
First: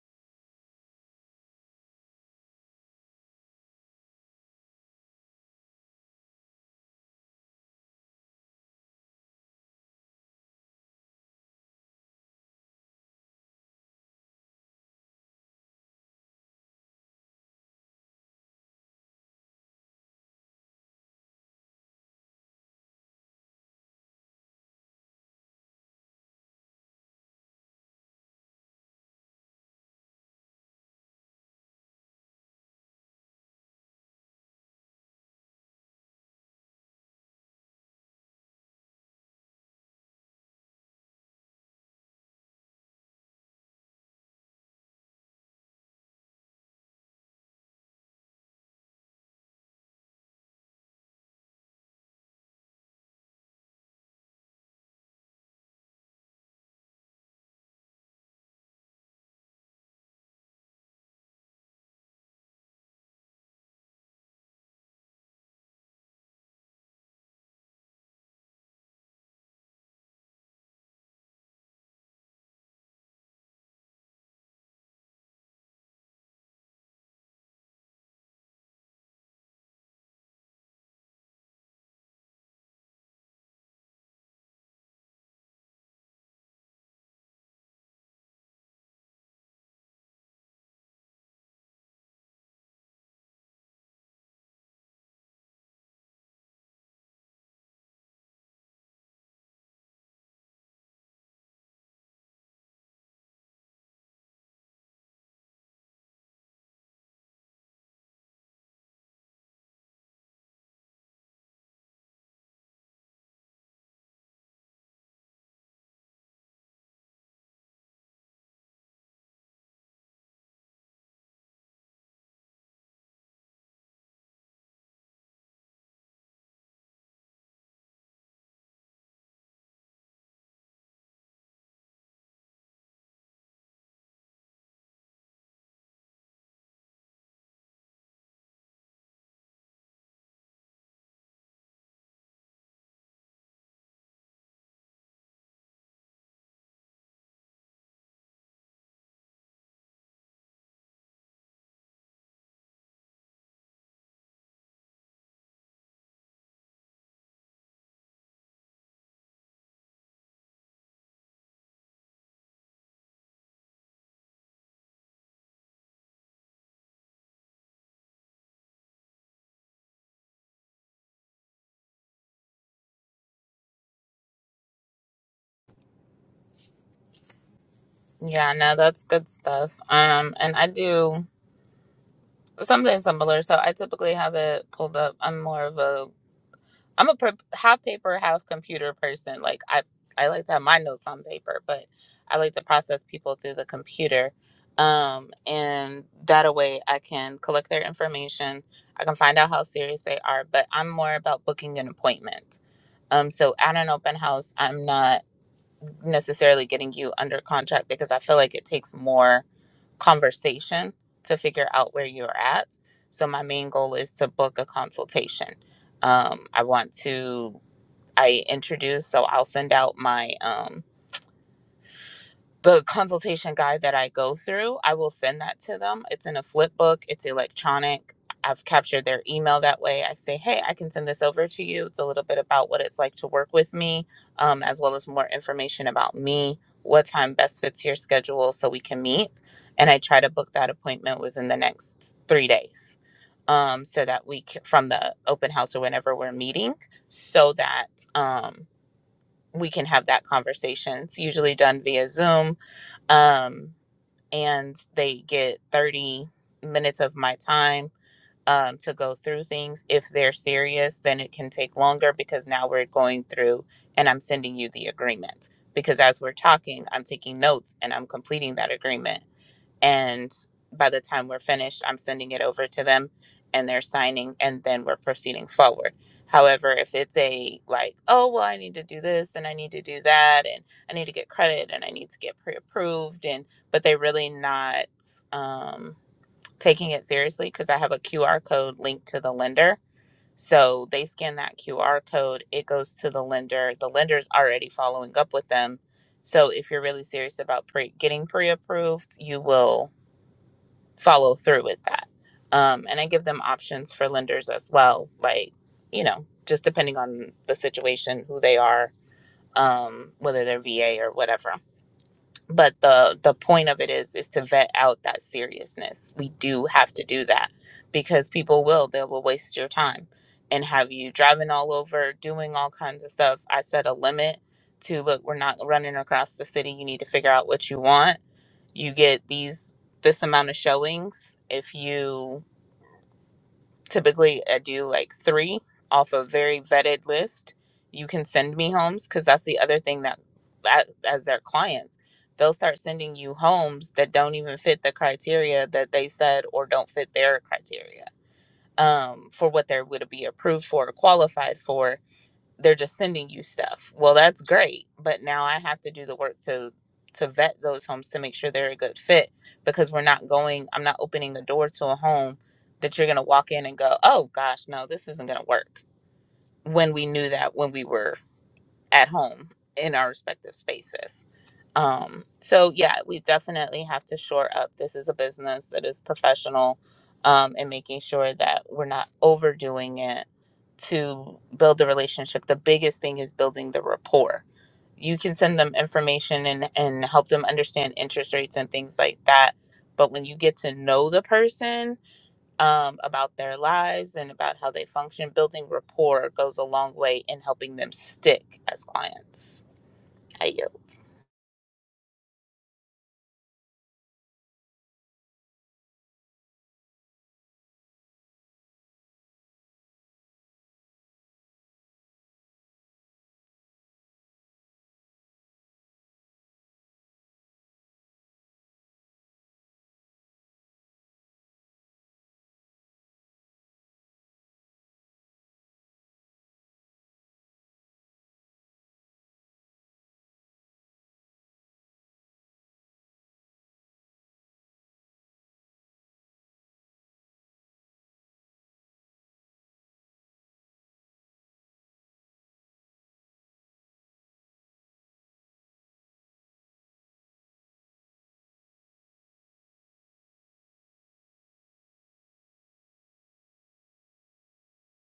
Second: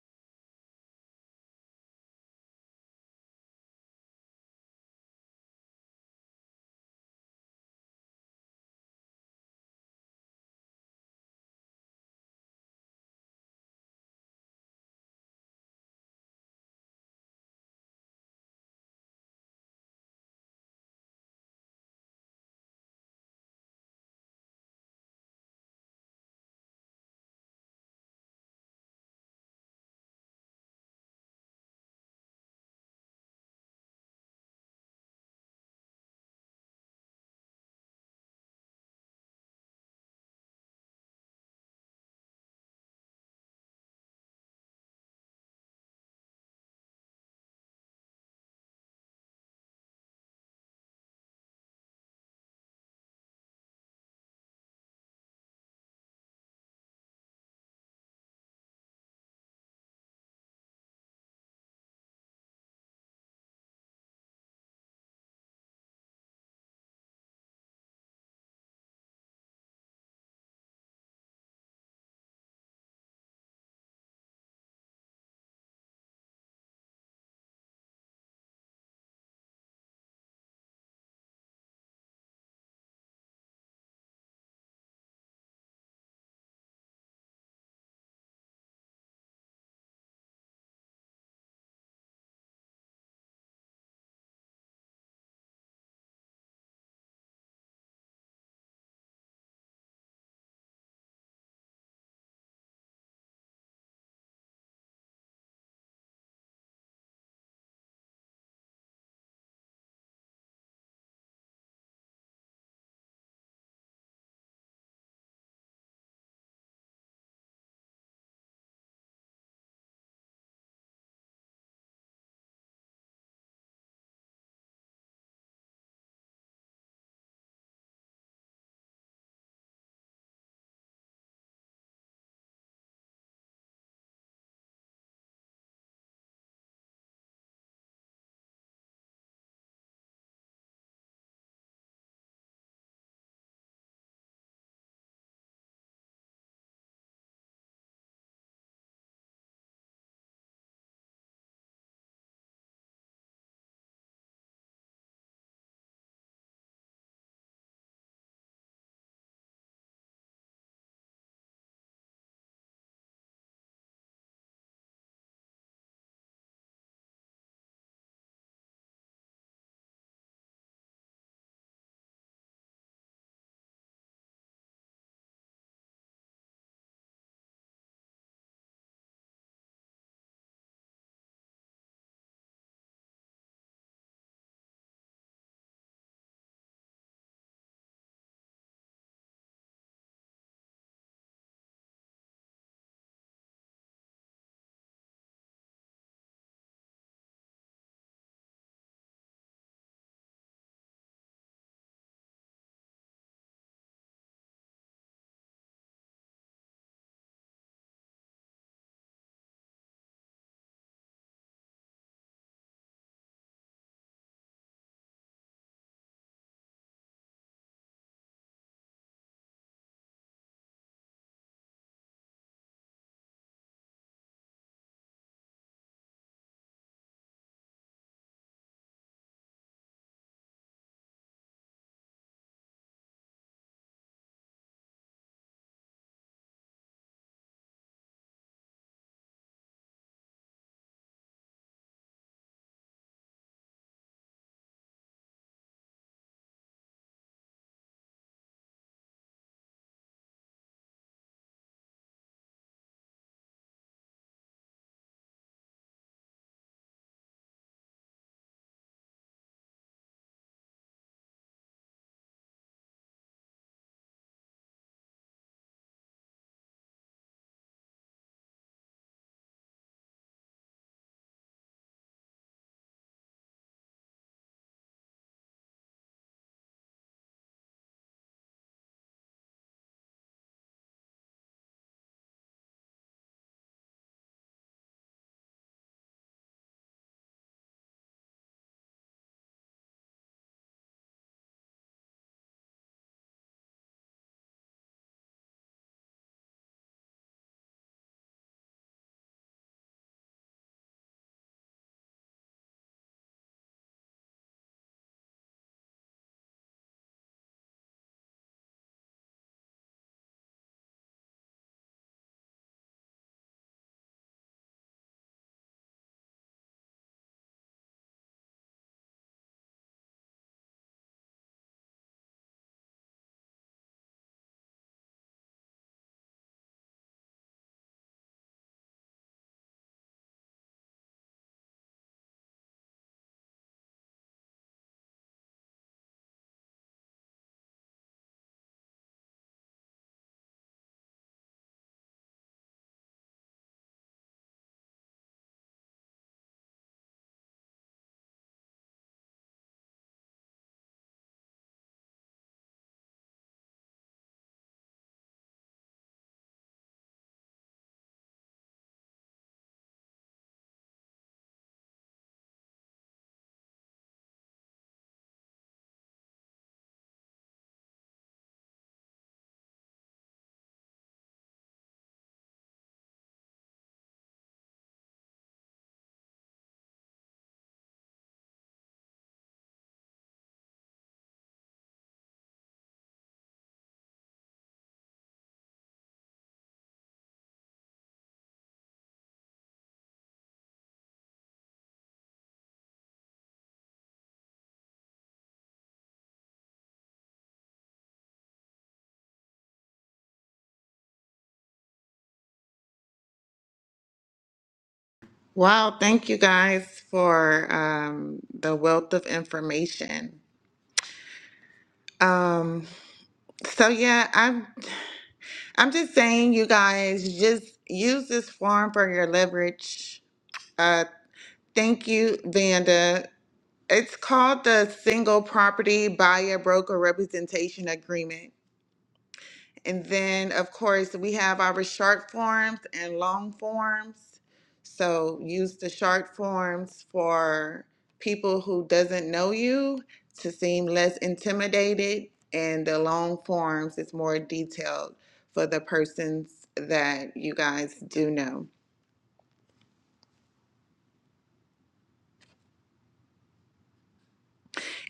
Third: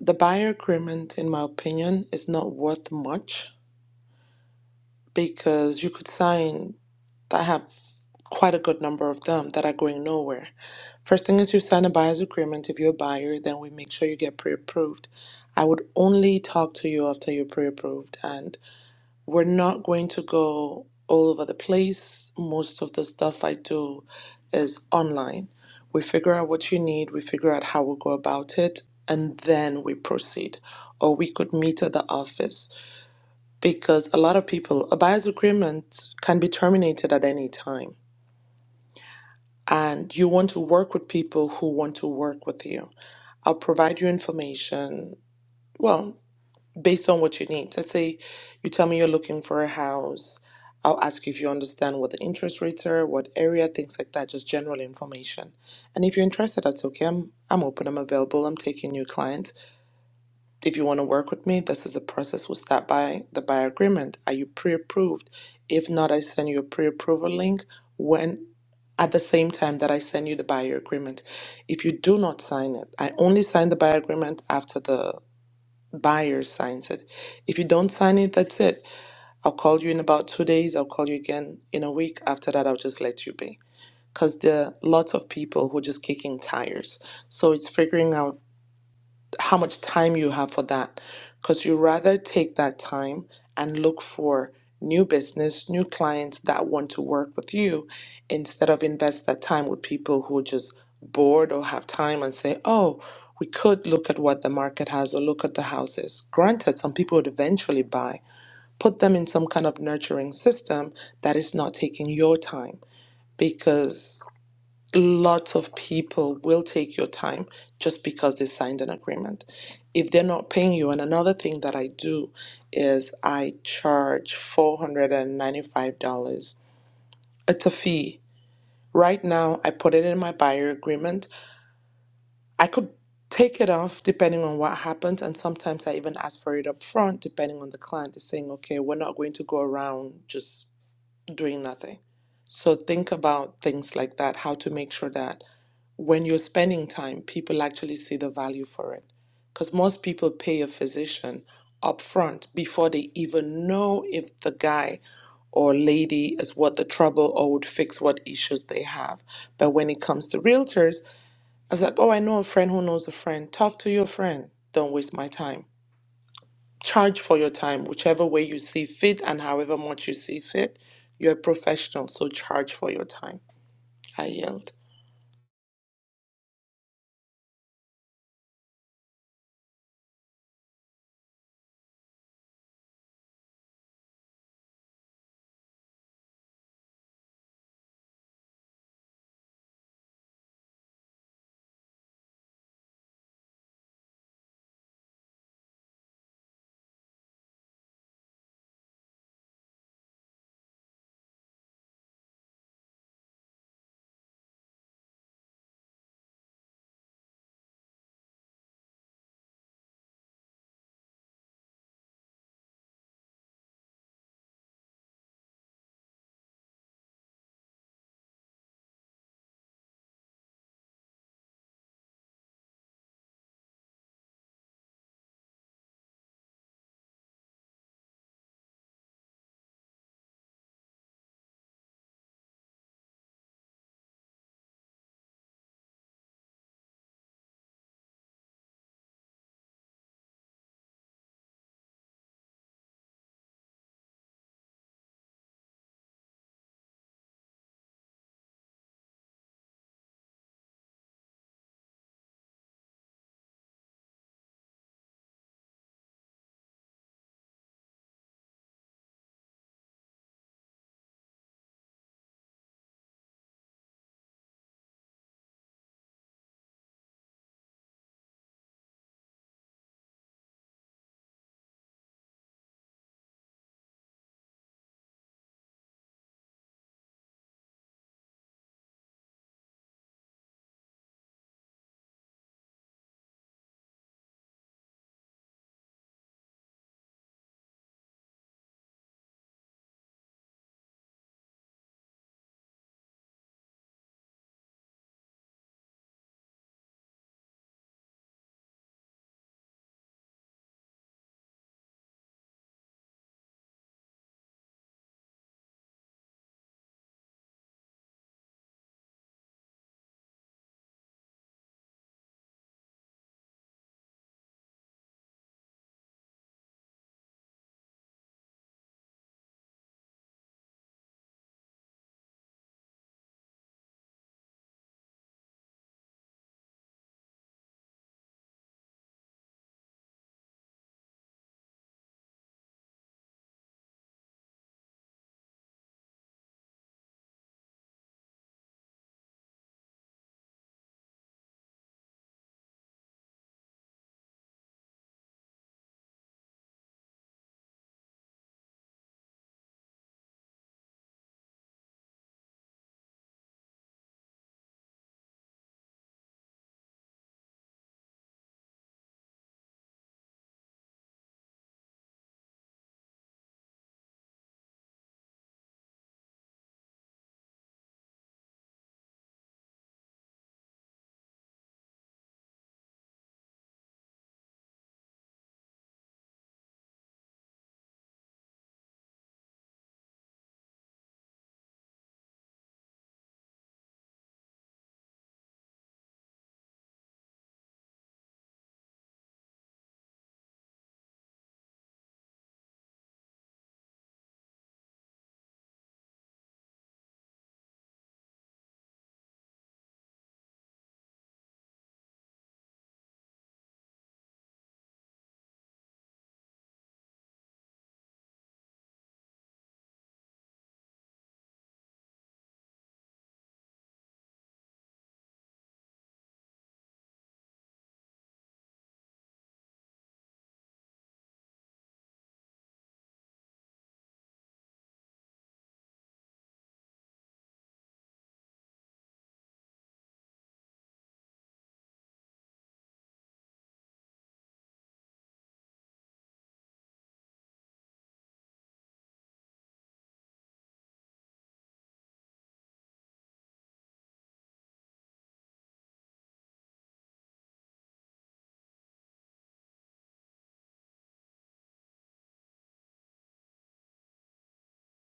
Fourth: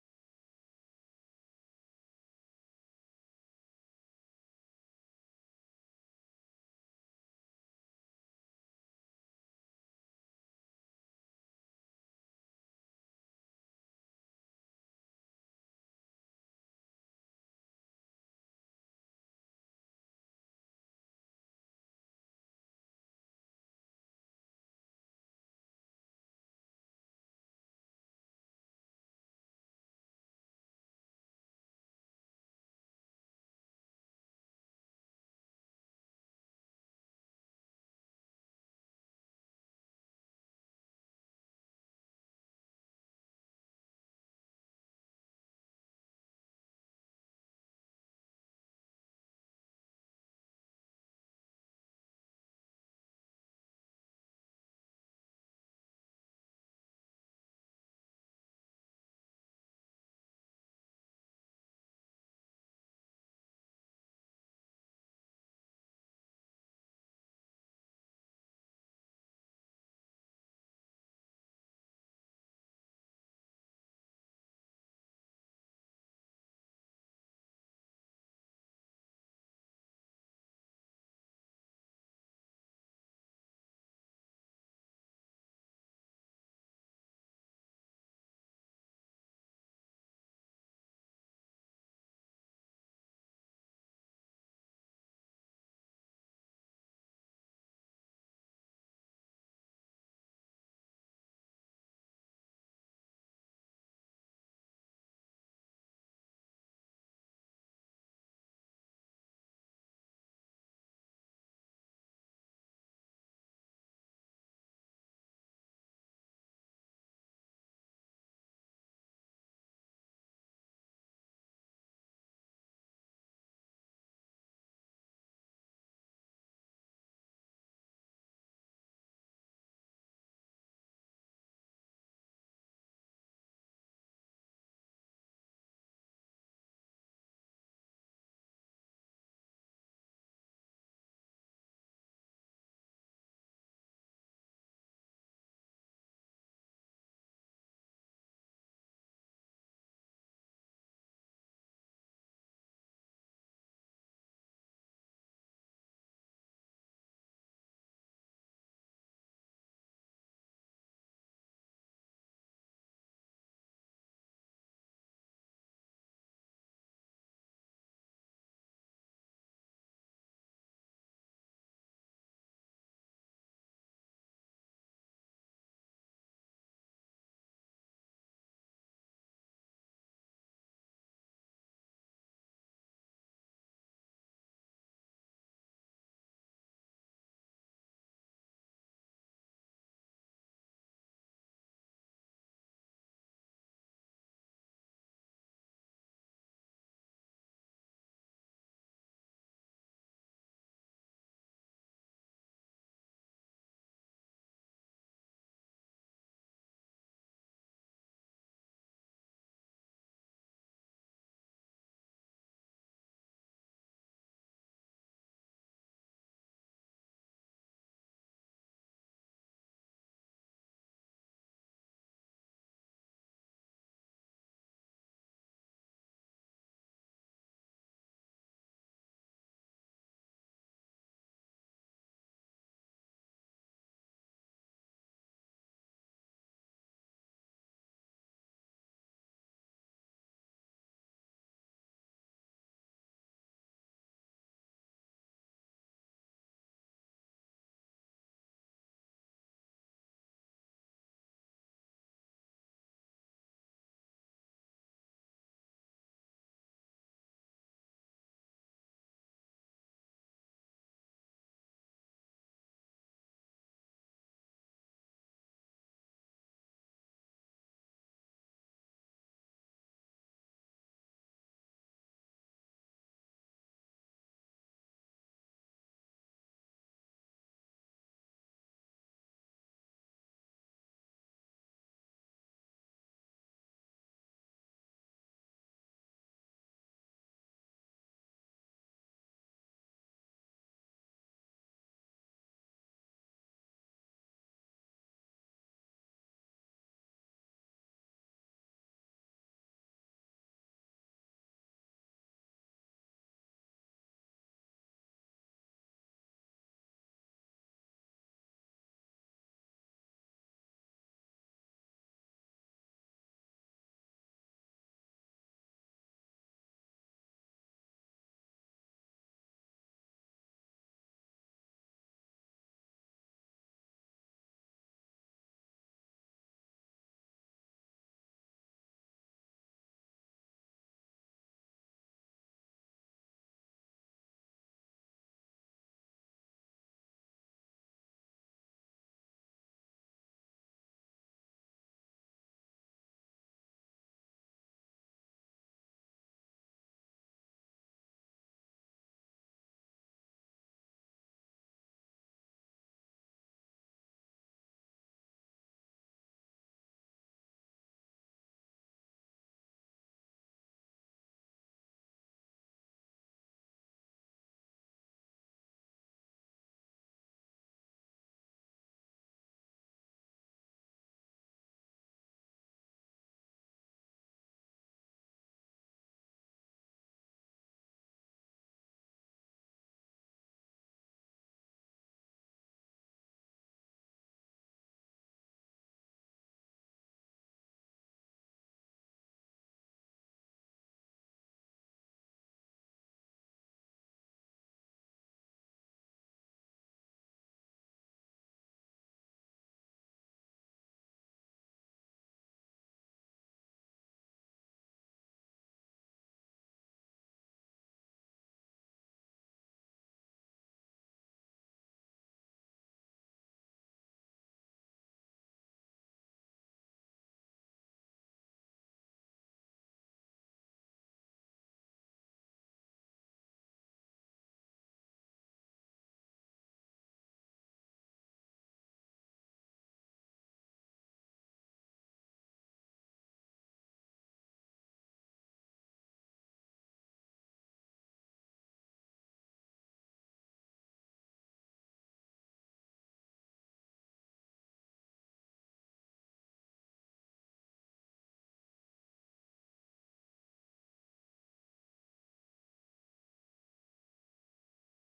C: The buyer agreement, in my opinion, is not worth much because you could sign I have quite a good number of them that are going nowhere. First thing is you sign a buyer's agreement. If you're a buyer, then we make sure you get pre-approved. I would only talk to you after you're pre-approved, and we're not going to go all over the place. Most of the stuff I do is online. We figure out what you need, we figure out how we'll go about it, and then we proceed. Or we could meet at the office because a lot of people, a buyer's agreement can be terminated at any time and you want to work with people who want to work with you. I'll provide you information, well, based on what you need. Let's say you tell me you're looking for a house. I'll ask you if you understand what the interest rates are, what area, things like that, just general information. And if you're interested, that's okay. I'm, I'm open, I'm available, I'm taking new clients. If you want to work with me, this is the process. We'll start by the buyer agreement. Are you pre-approved? If not, I send you a pre-approval link when at the same time that I send you the buyer agreement. If you do not sign it, I only sign the buyer agreement after the buyer signs it. If you don't sign it, that's it. I'll call you in about two days. I'll call you again in a week. After that, I'll just let you be. Because there are lots of people who are just kicking tires. So it's figuring out how much time you have for that because you rather take that time and look for new business new clients that want to work with you instead of invest that time with people who are just bored or have time and say oh we could look at what the market has or look at the houses granted some people would eventually buy put them in some kind of nurturing system that is not taking your time because lots of people will take your time just because they signed an agreement if they're not paying you and another thing that i do is i charge $495 it's a fee right now i put it in my buyer agreement i could take it off depending on what happens and sometimes i even ask for it up front depending on the client is saying okay we're not going to go around just doing nothing so think about things like that how to make sure that when you're spending time, people actually see the value for it. Because most people pay a physician upfront before they even know if the guy or lady is what the trouble or would fix what issues they have. But when it comes to realtors, I was like, oh, I know a friend who knows a friend. Talk to your friend. Don't waste my time. Charge for your time, whichever way you see fit and however much you see fit. You're a professional, so charge for your time. I yelled.
D: Yeah, no, that's good stuff. Um, and I do something similar. So I typically have it pulled up. I'm more of a I'm a per- half paper, half computer person. Like I, I like to have my notes on paper, but I like to process people through the computer. Um, and that a way I can collect their information. I can find out how serious they are, but I'm more about booking an appointment. Um, so at an open house, I'm not necessarily getting you under contract because I feel like it takes more conversation to figure out where you're at. So my main goal is to book a consultation. Um, I want to I introduce. So I'll send out my um the consultation guide that I go through. I will send that to them. It's in a flip book. It's electronic. I've captured their email that way. I say, hey, I can send this over to you. It's a little bit about what it's like to work with me, um, as well as more information about me, what time best fits your schedule so we can meet. And I try to book that appointment within the next three days um, so that we c- from the open house or whenever we're meeting, so that. um, we can have that conversation. It's usually done via Zoom, um, and they get 30 minutes of my time um, to go through things. If they're serious, then it can take longer because now we're going through and I'm sending you the agreement. Because as we're talking, I'm taking notes and I'm completing that agreement and by the time we're finished i'm sending it over to them and they're signing and then we're proceeding forward however if it's a like oh well i need to do this and i need to do that and i need to get credit and i need to get pre-approved and but they're really not um, taking it seriously because i have a qr code linked to the lender so they scan that qr code it goes to the lender the lender's already following up with them so if you're really serious about pre- getting pre-approved you will follow through with that. Um, and I give them options for lenders as well, like, you know, just depending on the situation, who they are, um, whether they're VA or whatever. But the the point of it is is to vet out that seriousness. We do have to do that because people will they will waste your time and have you driving all over, doing all kinds of stuff. I set a limit to look, we're not running across the city. You need to figure out what you want you get these this amount of showings if you typically I do like three off a very vetted list you can send me homes because that's the other thing that, that as their clients they'll start sending you homes that don't even fit the criteria that they said or don't fit their criteria um, for what they would be approved for or qualified for they're just sending you stuff. Well, that's great, but now I have to do the work to to vet those homes to make sure they're a good fit because we're not going I'm not opening the door to a home that you're going to walk in and go, "Oh gosh, no, this isn't going to work." When we knew that when we were at home in our respective spaces. Um so yeah, we definitely have to shore up this is a business that is professional um and making sure that we're not overdoing it to build the relationship the biggest thing is building the rapport you can send them information and and help them understand interest rates and things like that but when you get to know the person um, about their lives and about how they function building rapport goes a long way in helping them stick as clients i yield.
A: Wow, thank you guys for um, the wealth of information. Um, so yeah, I'm I'm just saying you guys just use this form for your leverage. Uh, thank you, Vanda. It's called the single property buyer broker representation agreement. And then, of course, we have our short forms and long forms. So use the short forms for people who doesn't know you to seem less intimidated, and the long forms is more detailed for the persons that you guys do know.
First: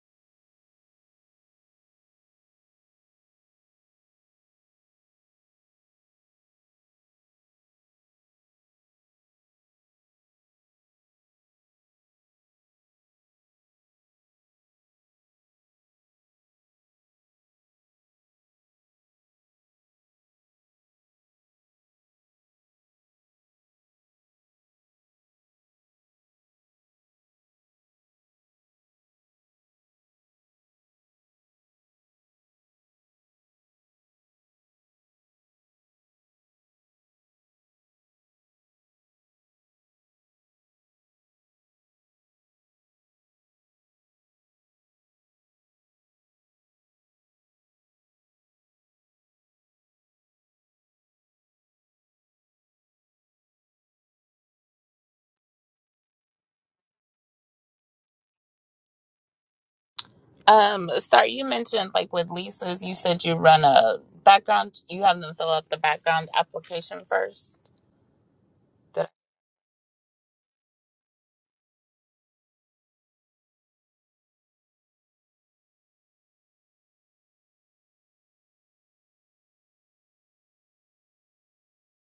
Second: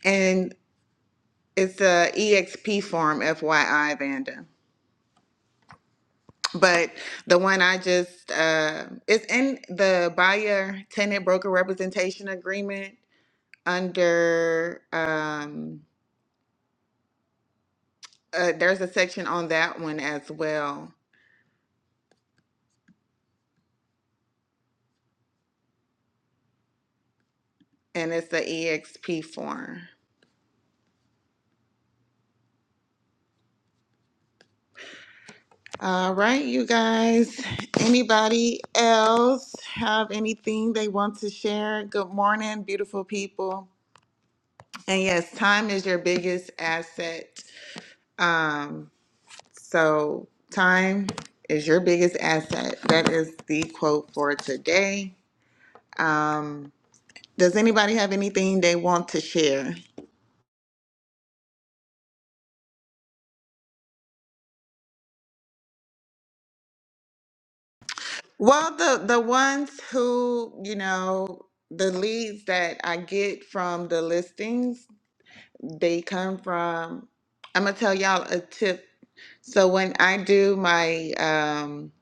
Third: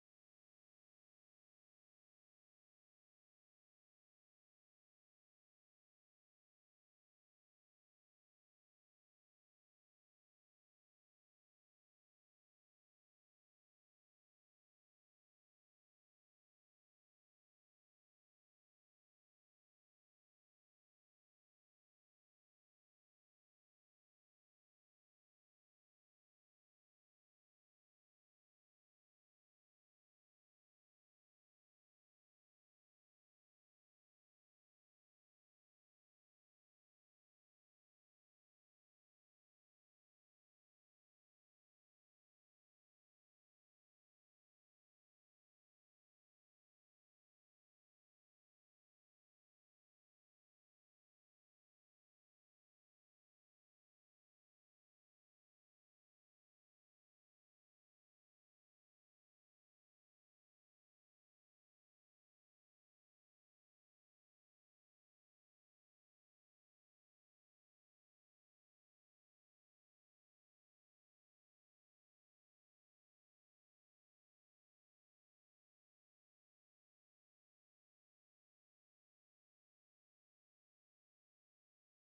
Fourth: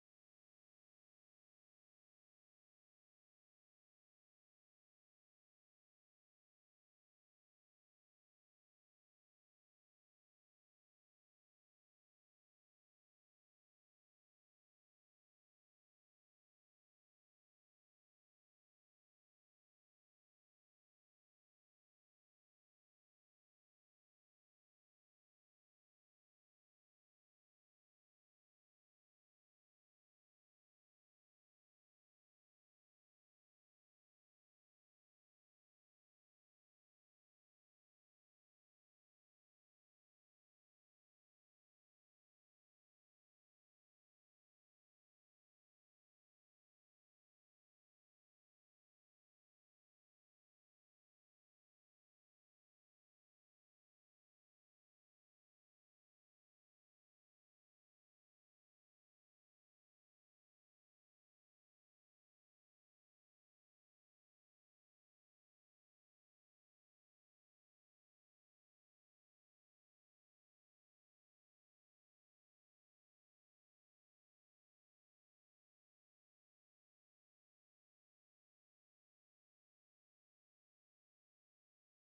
A: And it's a EXP form, FYI, Vanda. But the one I just uh, it's in the buyer tenant broker representation agreement under um uh, there's a section on that one as well and it's the exp form all right you guys anybody else have anything they want to share good morning beautiful people and yes time is your biggest asset um so time is your biggest asset that is the quote for today um does anybody have anything they want to share
D: um star you mentioned like with leases you said you run a background you have them fill out the background application first
A: Well, the the ones who, you know, the leads that I get from the listings, they come from, I'm gonna tell y'all a tip. So when I do my um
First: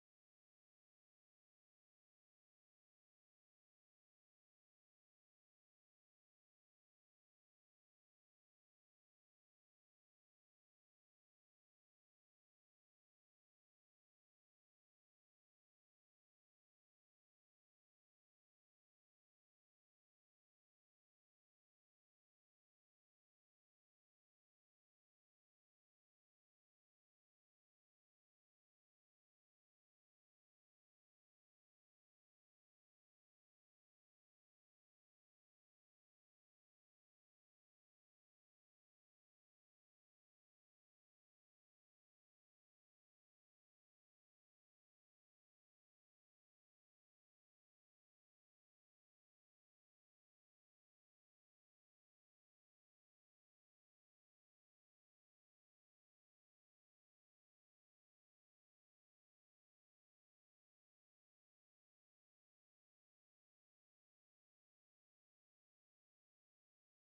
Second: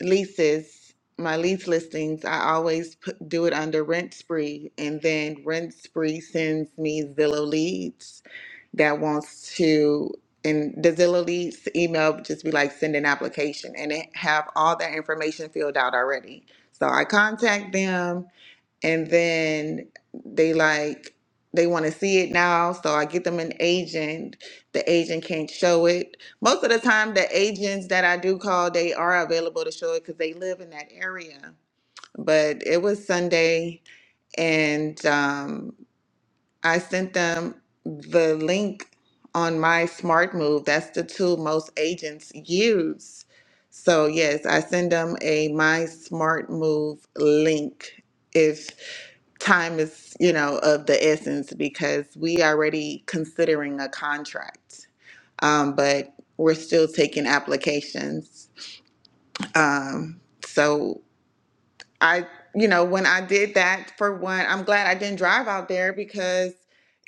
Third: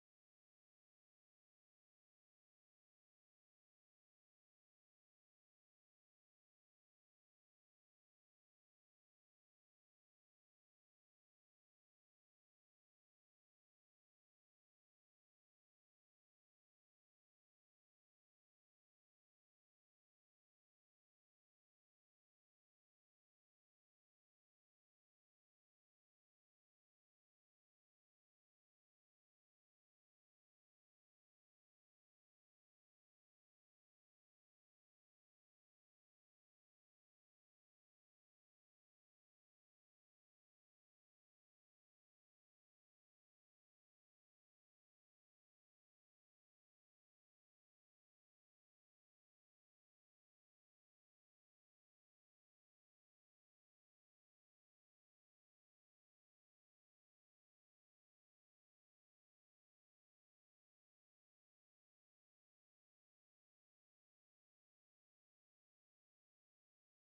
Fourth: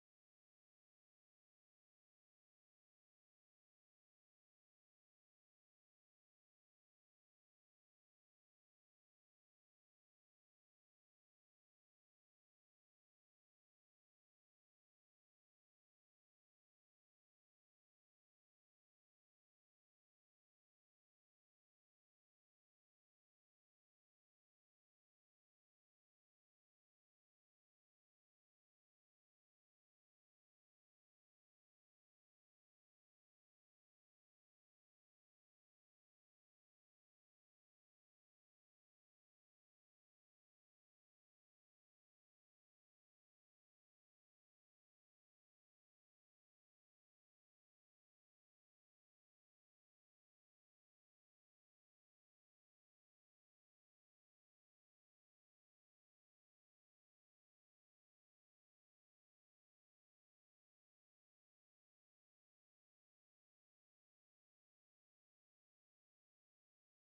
A: leases, my lease listings, I always put, do it under Rent Spree, and then Rent Spree sends me Zillow leads that wants to, and the Zillow leads email would just be like send an application, and it have all that information filled out already. So I contact them and then they like they want to see it now so i get them an agent the agent can't show it most of the time the agents that i do call they are available to show it because they live in that area but it was sunday and um, i sent them the link on my smart move that's the tool most agents use so yes i send them a my smart move link if time is you know of the essence because we already considering a contract um, but we're still taking applications um, so i you know when i did that for one i'm glad i didn't drive out there because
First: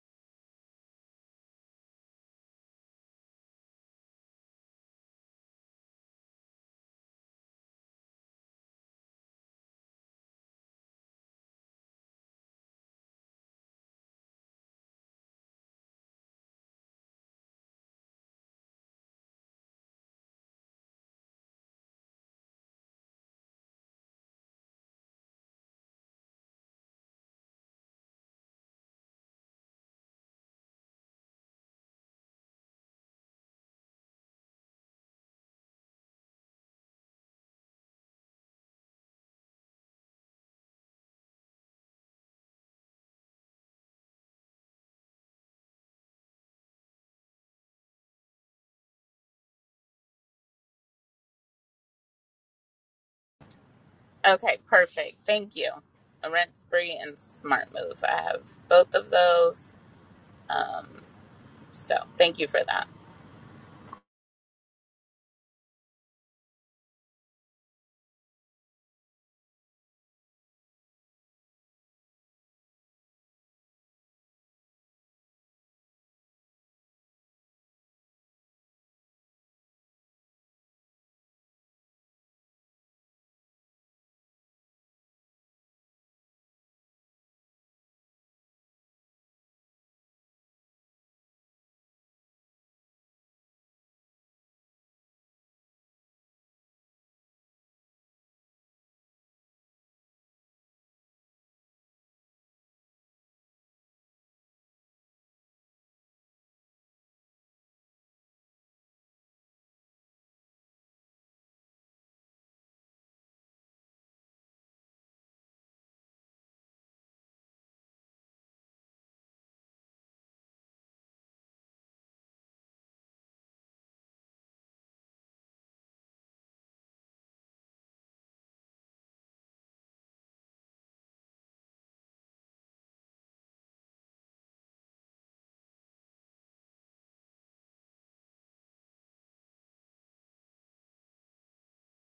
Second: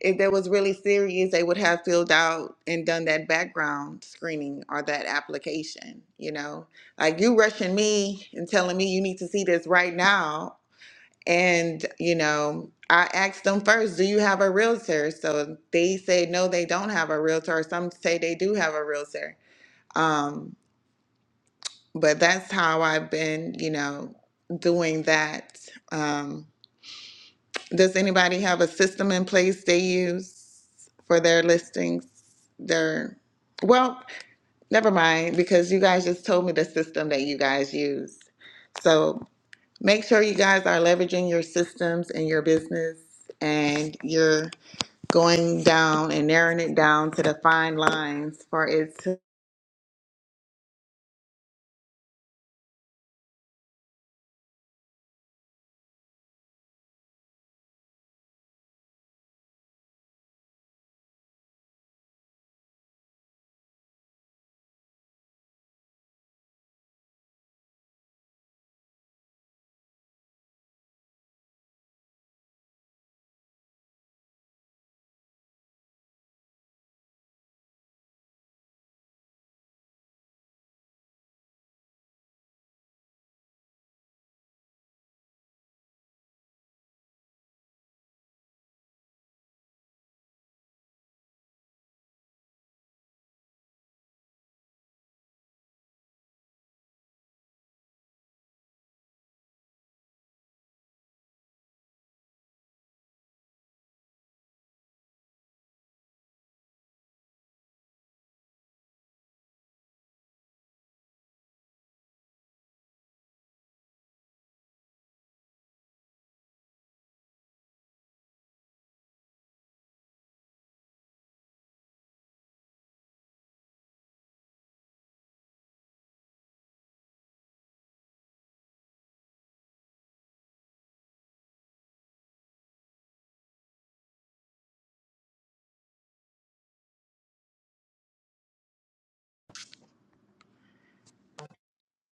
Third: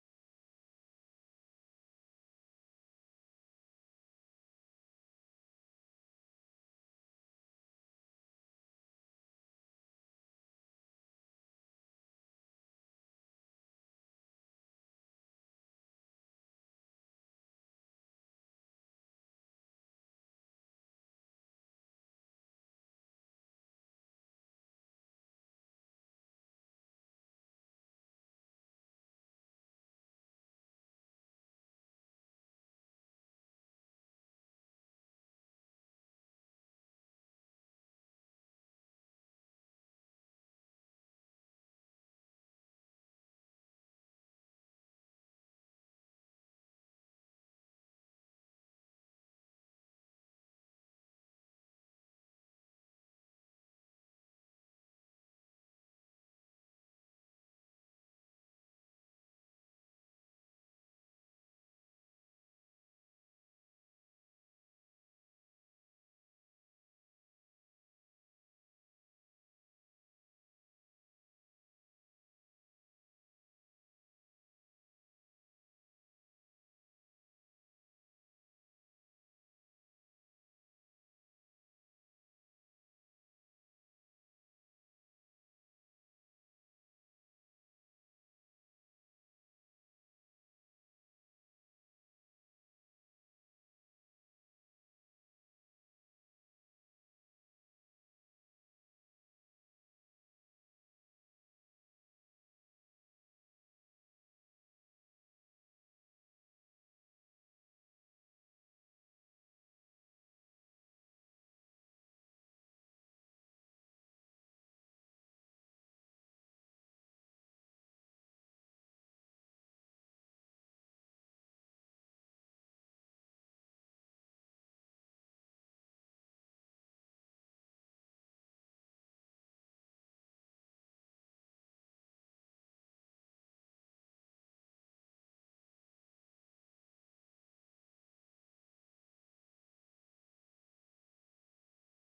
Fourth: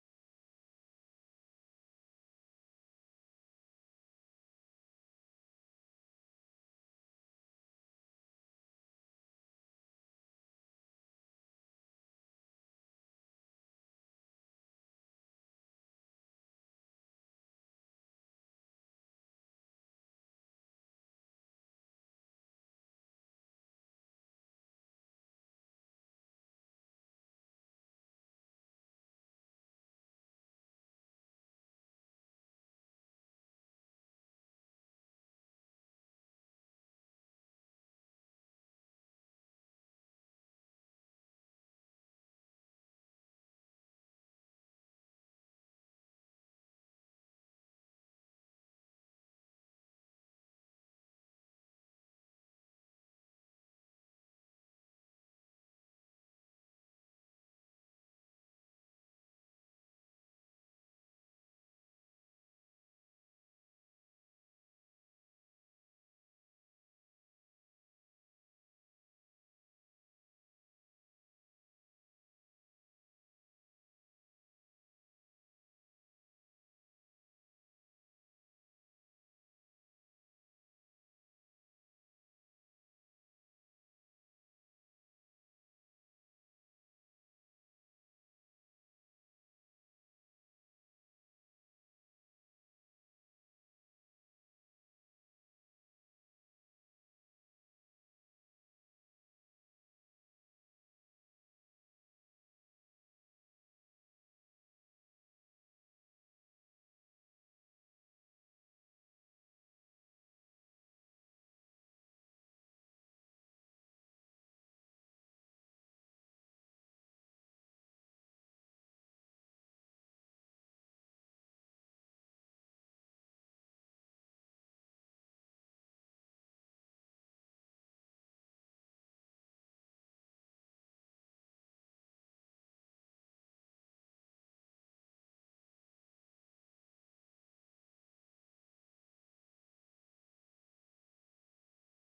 A: if that was really serious they would have filled out and done that background screening or that application you know like you rushing me and telling me you need to see this right now and, you know, I asked them first, do you have a realtor? So they say no, they don't have a realtor. or Some say they do have a realtor. Um, but that's how I've been, you know, doing that. Um, does anybody have a system in place they use for their listings? Their, well, never mind, because you guys just told me the system that you guys use. So. Make sure you guys are leveraging your systems and your business and you're going down and narrowing it down to the fine lines for it to.
D: Okay, perfect. Thank you. A Rent Spree and Smart Move. I have both of those. Um, so thank you for that.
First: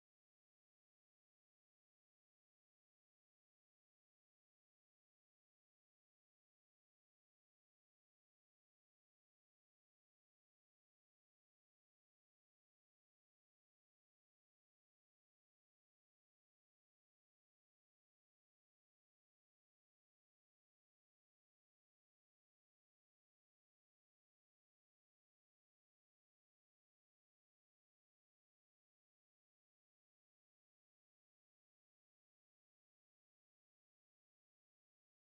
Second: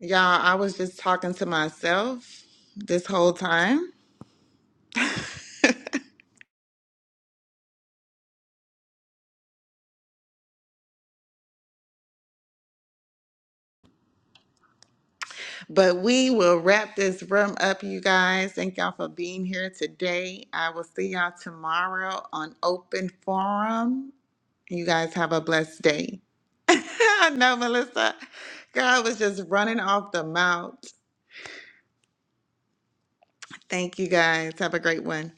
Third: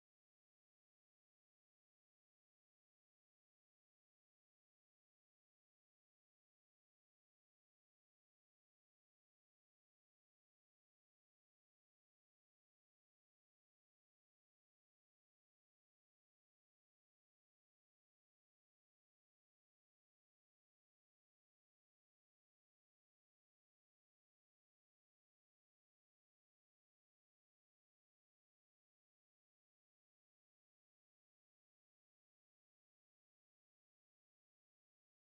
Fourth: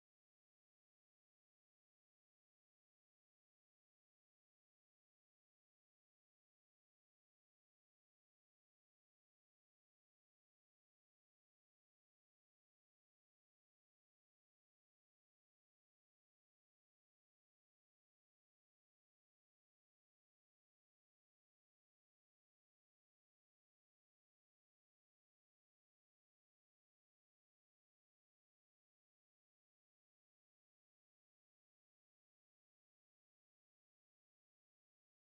A: Y'all, I was just talking to myself this whole time. But we will wrap this room up, you guys. Thank y'all for being here today. I will see y'all tomorrow on Open Forum. You guys have a blessed day. I know, Melissa. Girl, I was just running off the mouth. Thank you guys. Have a great one.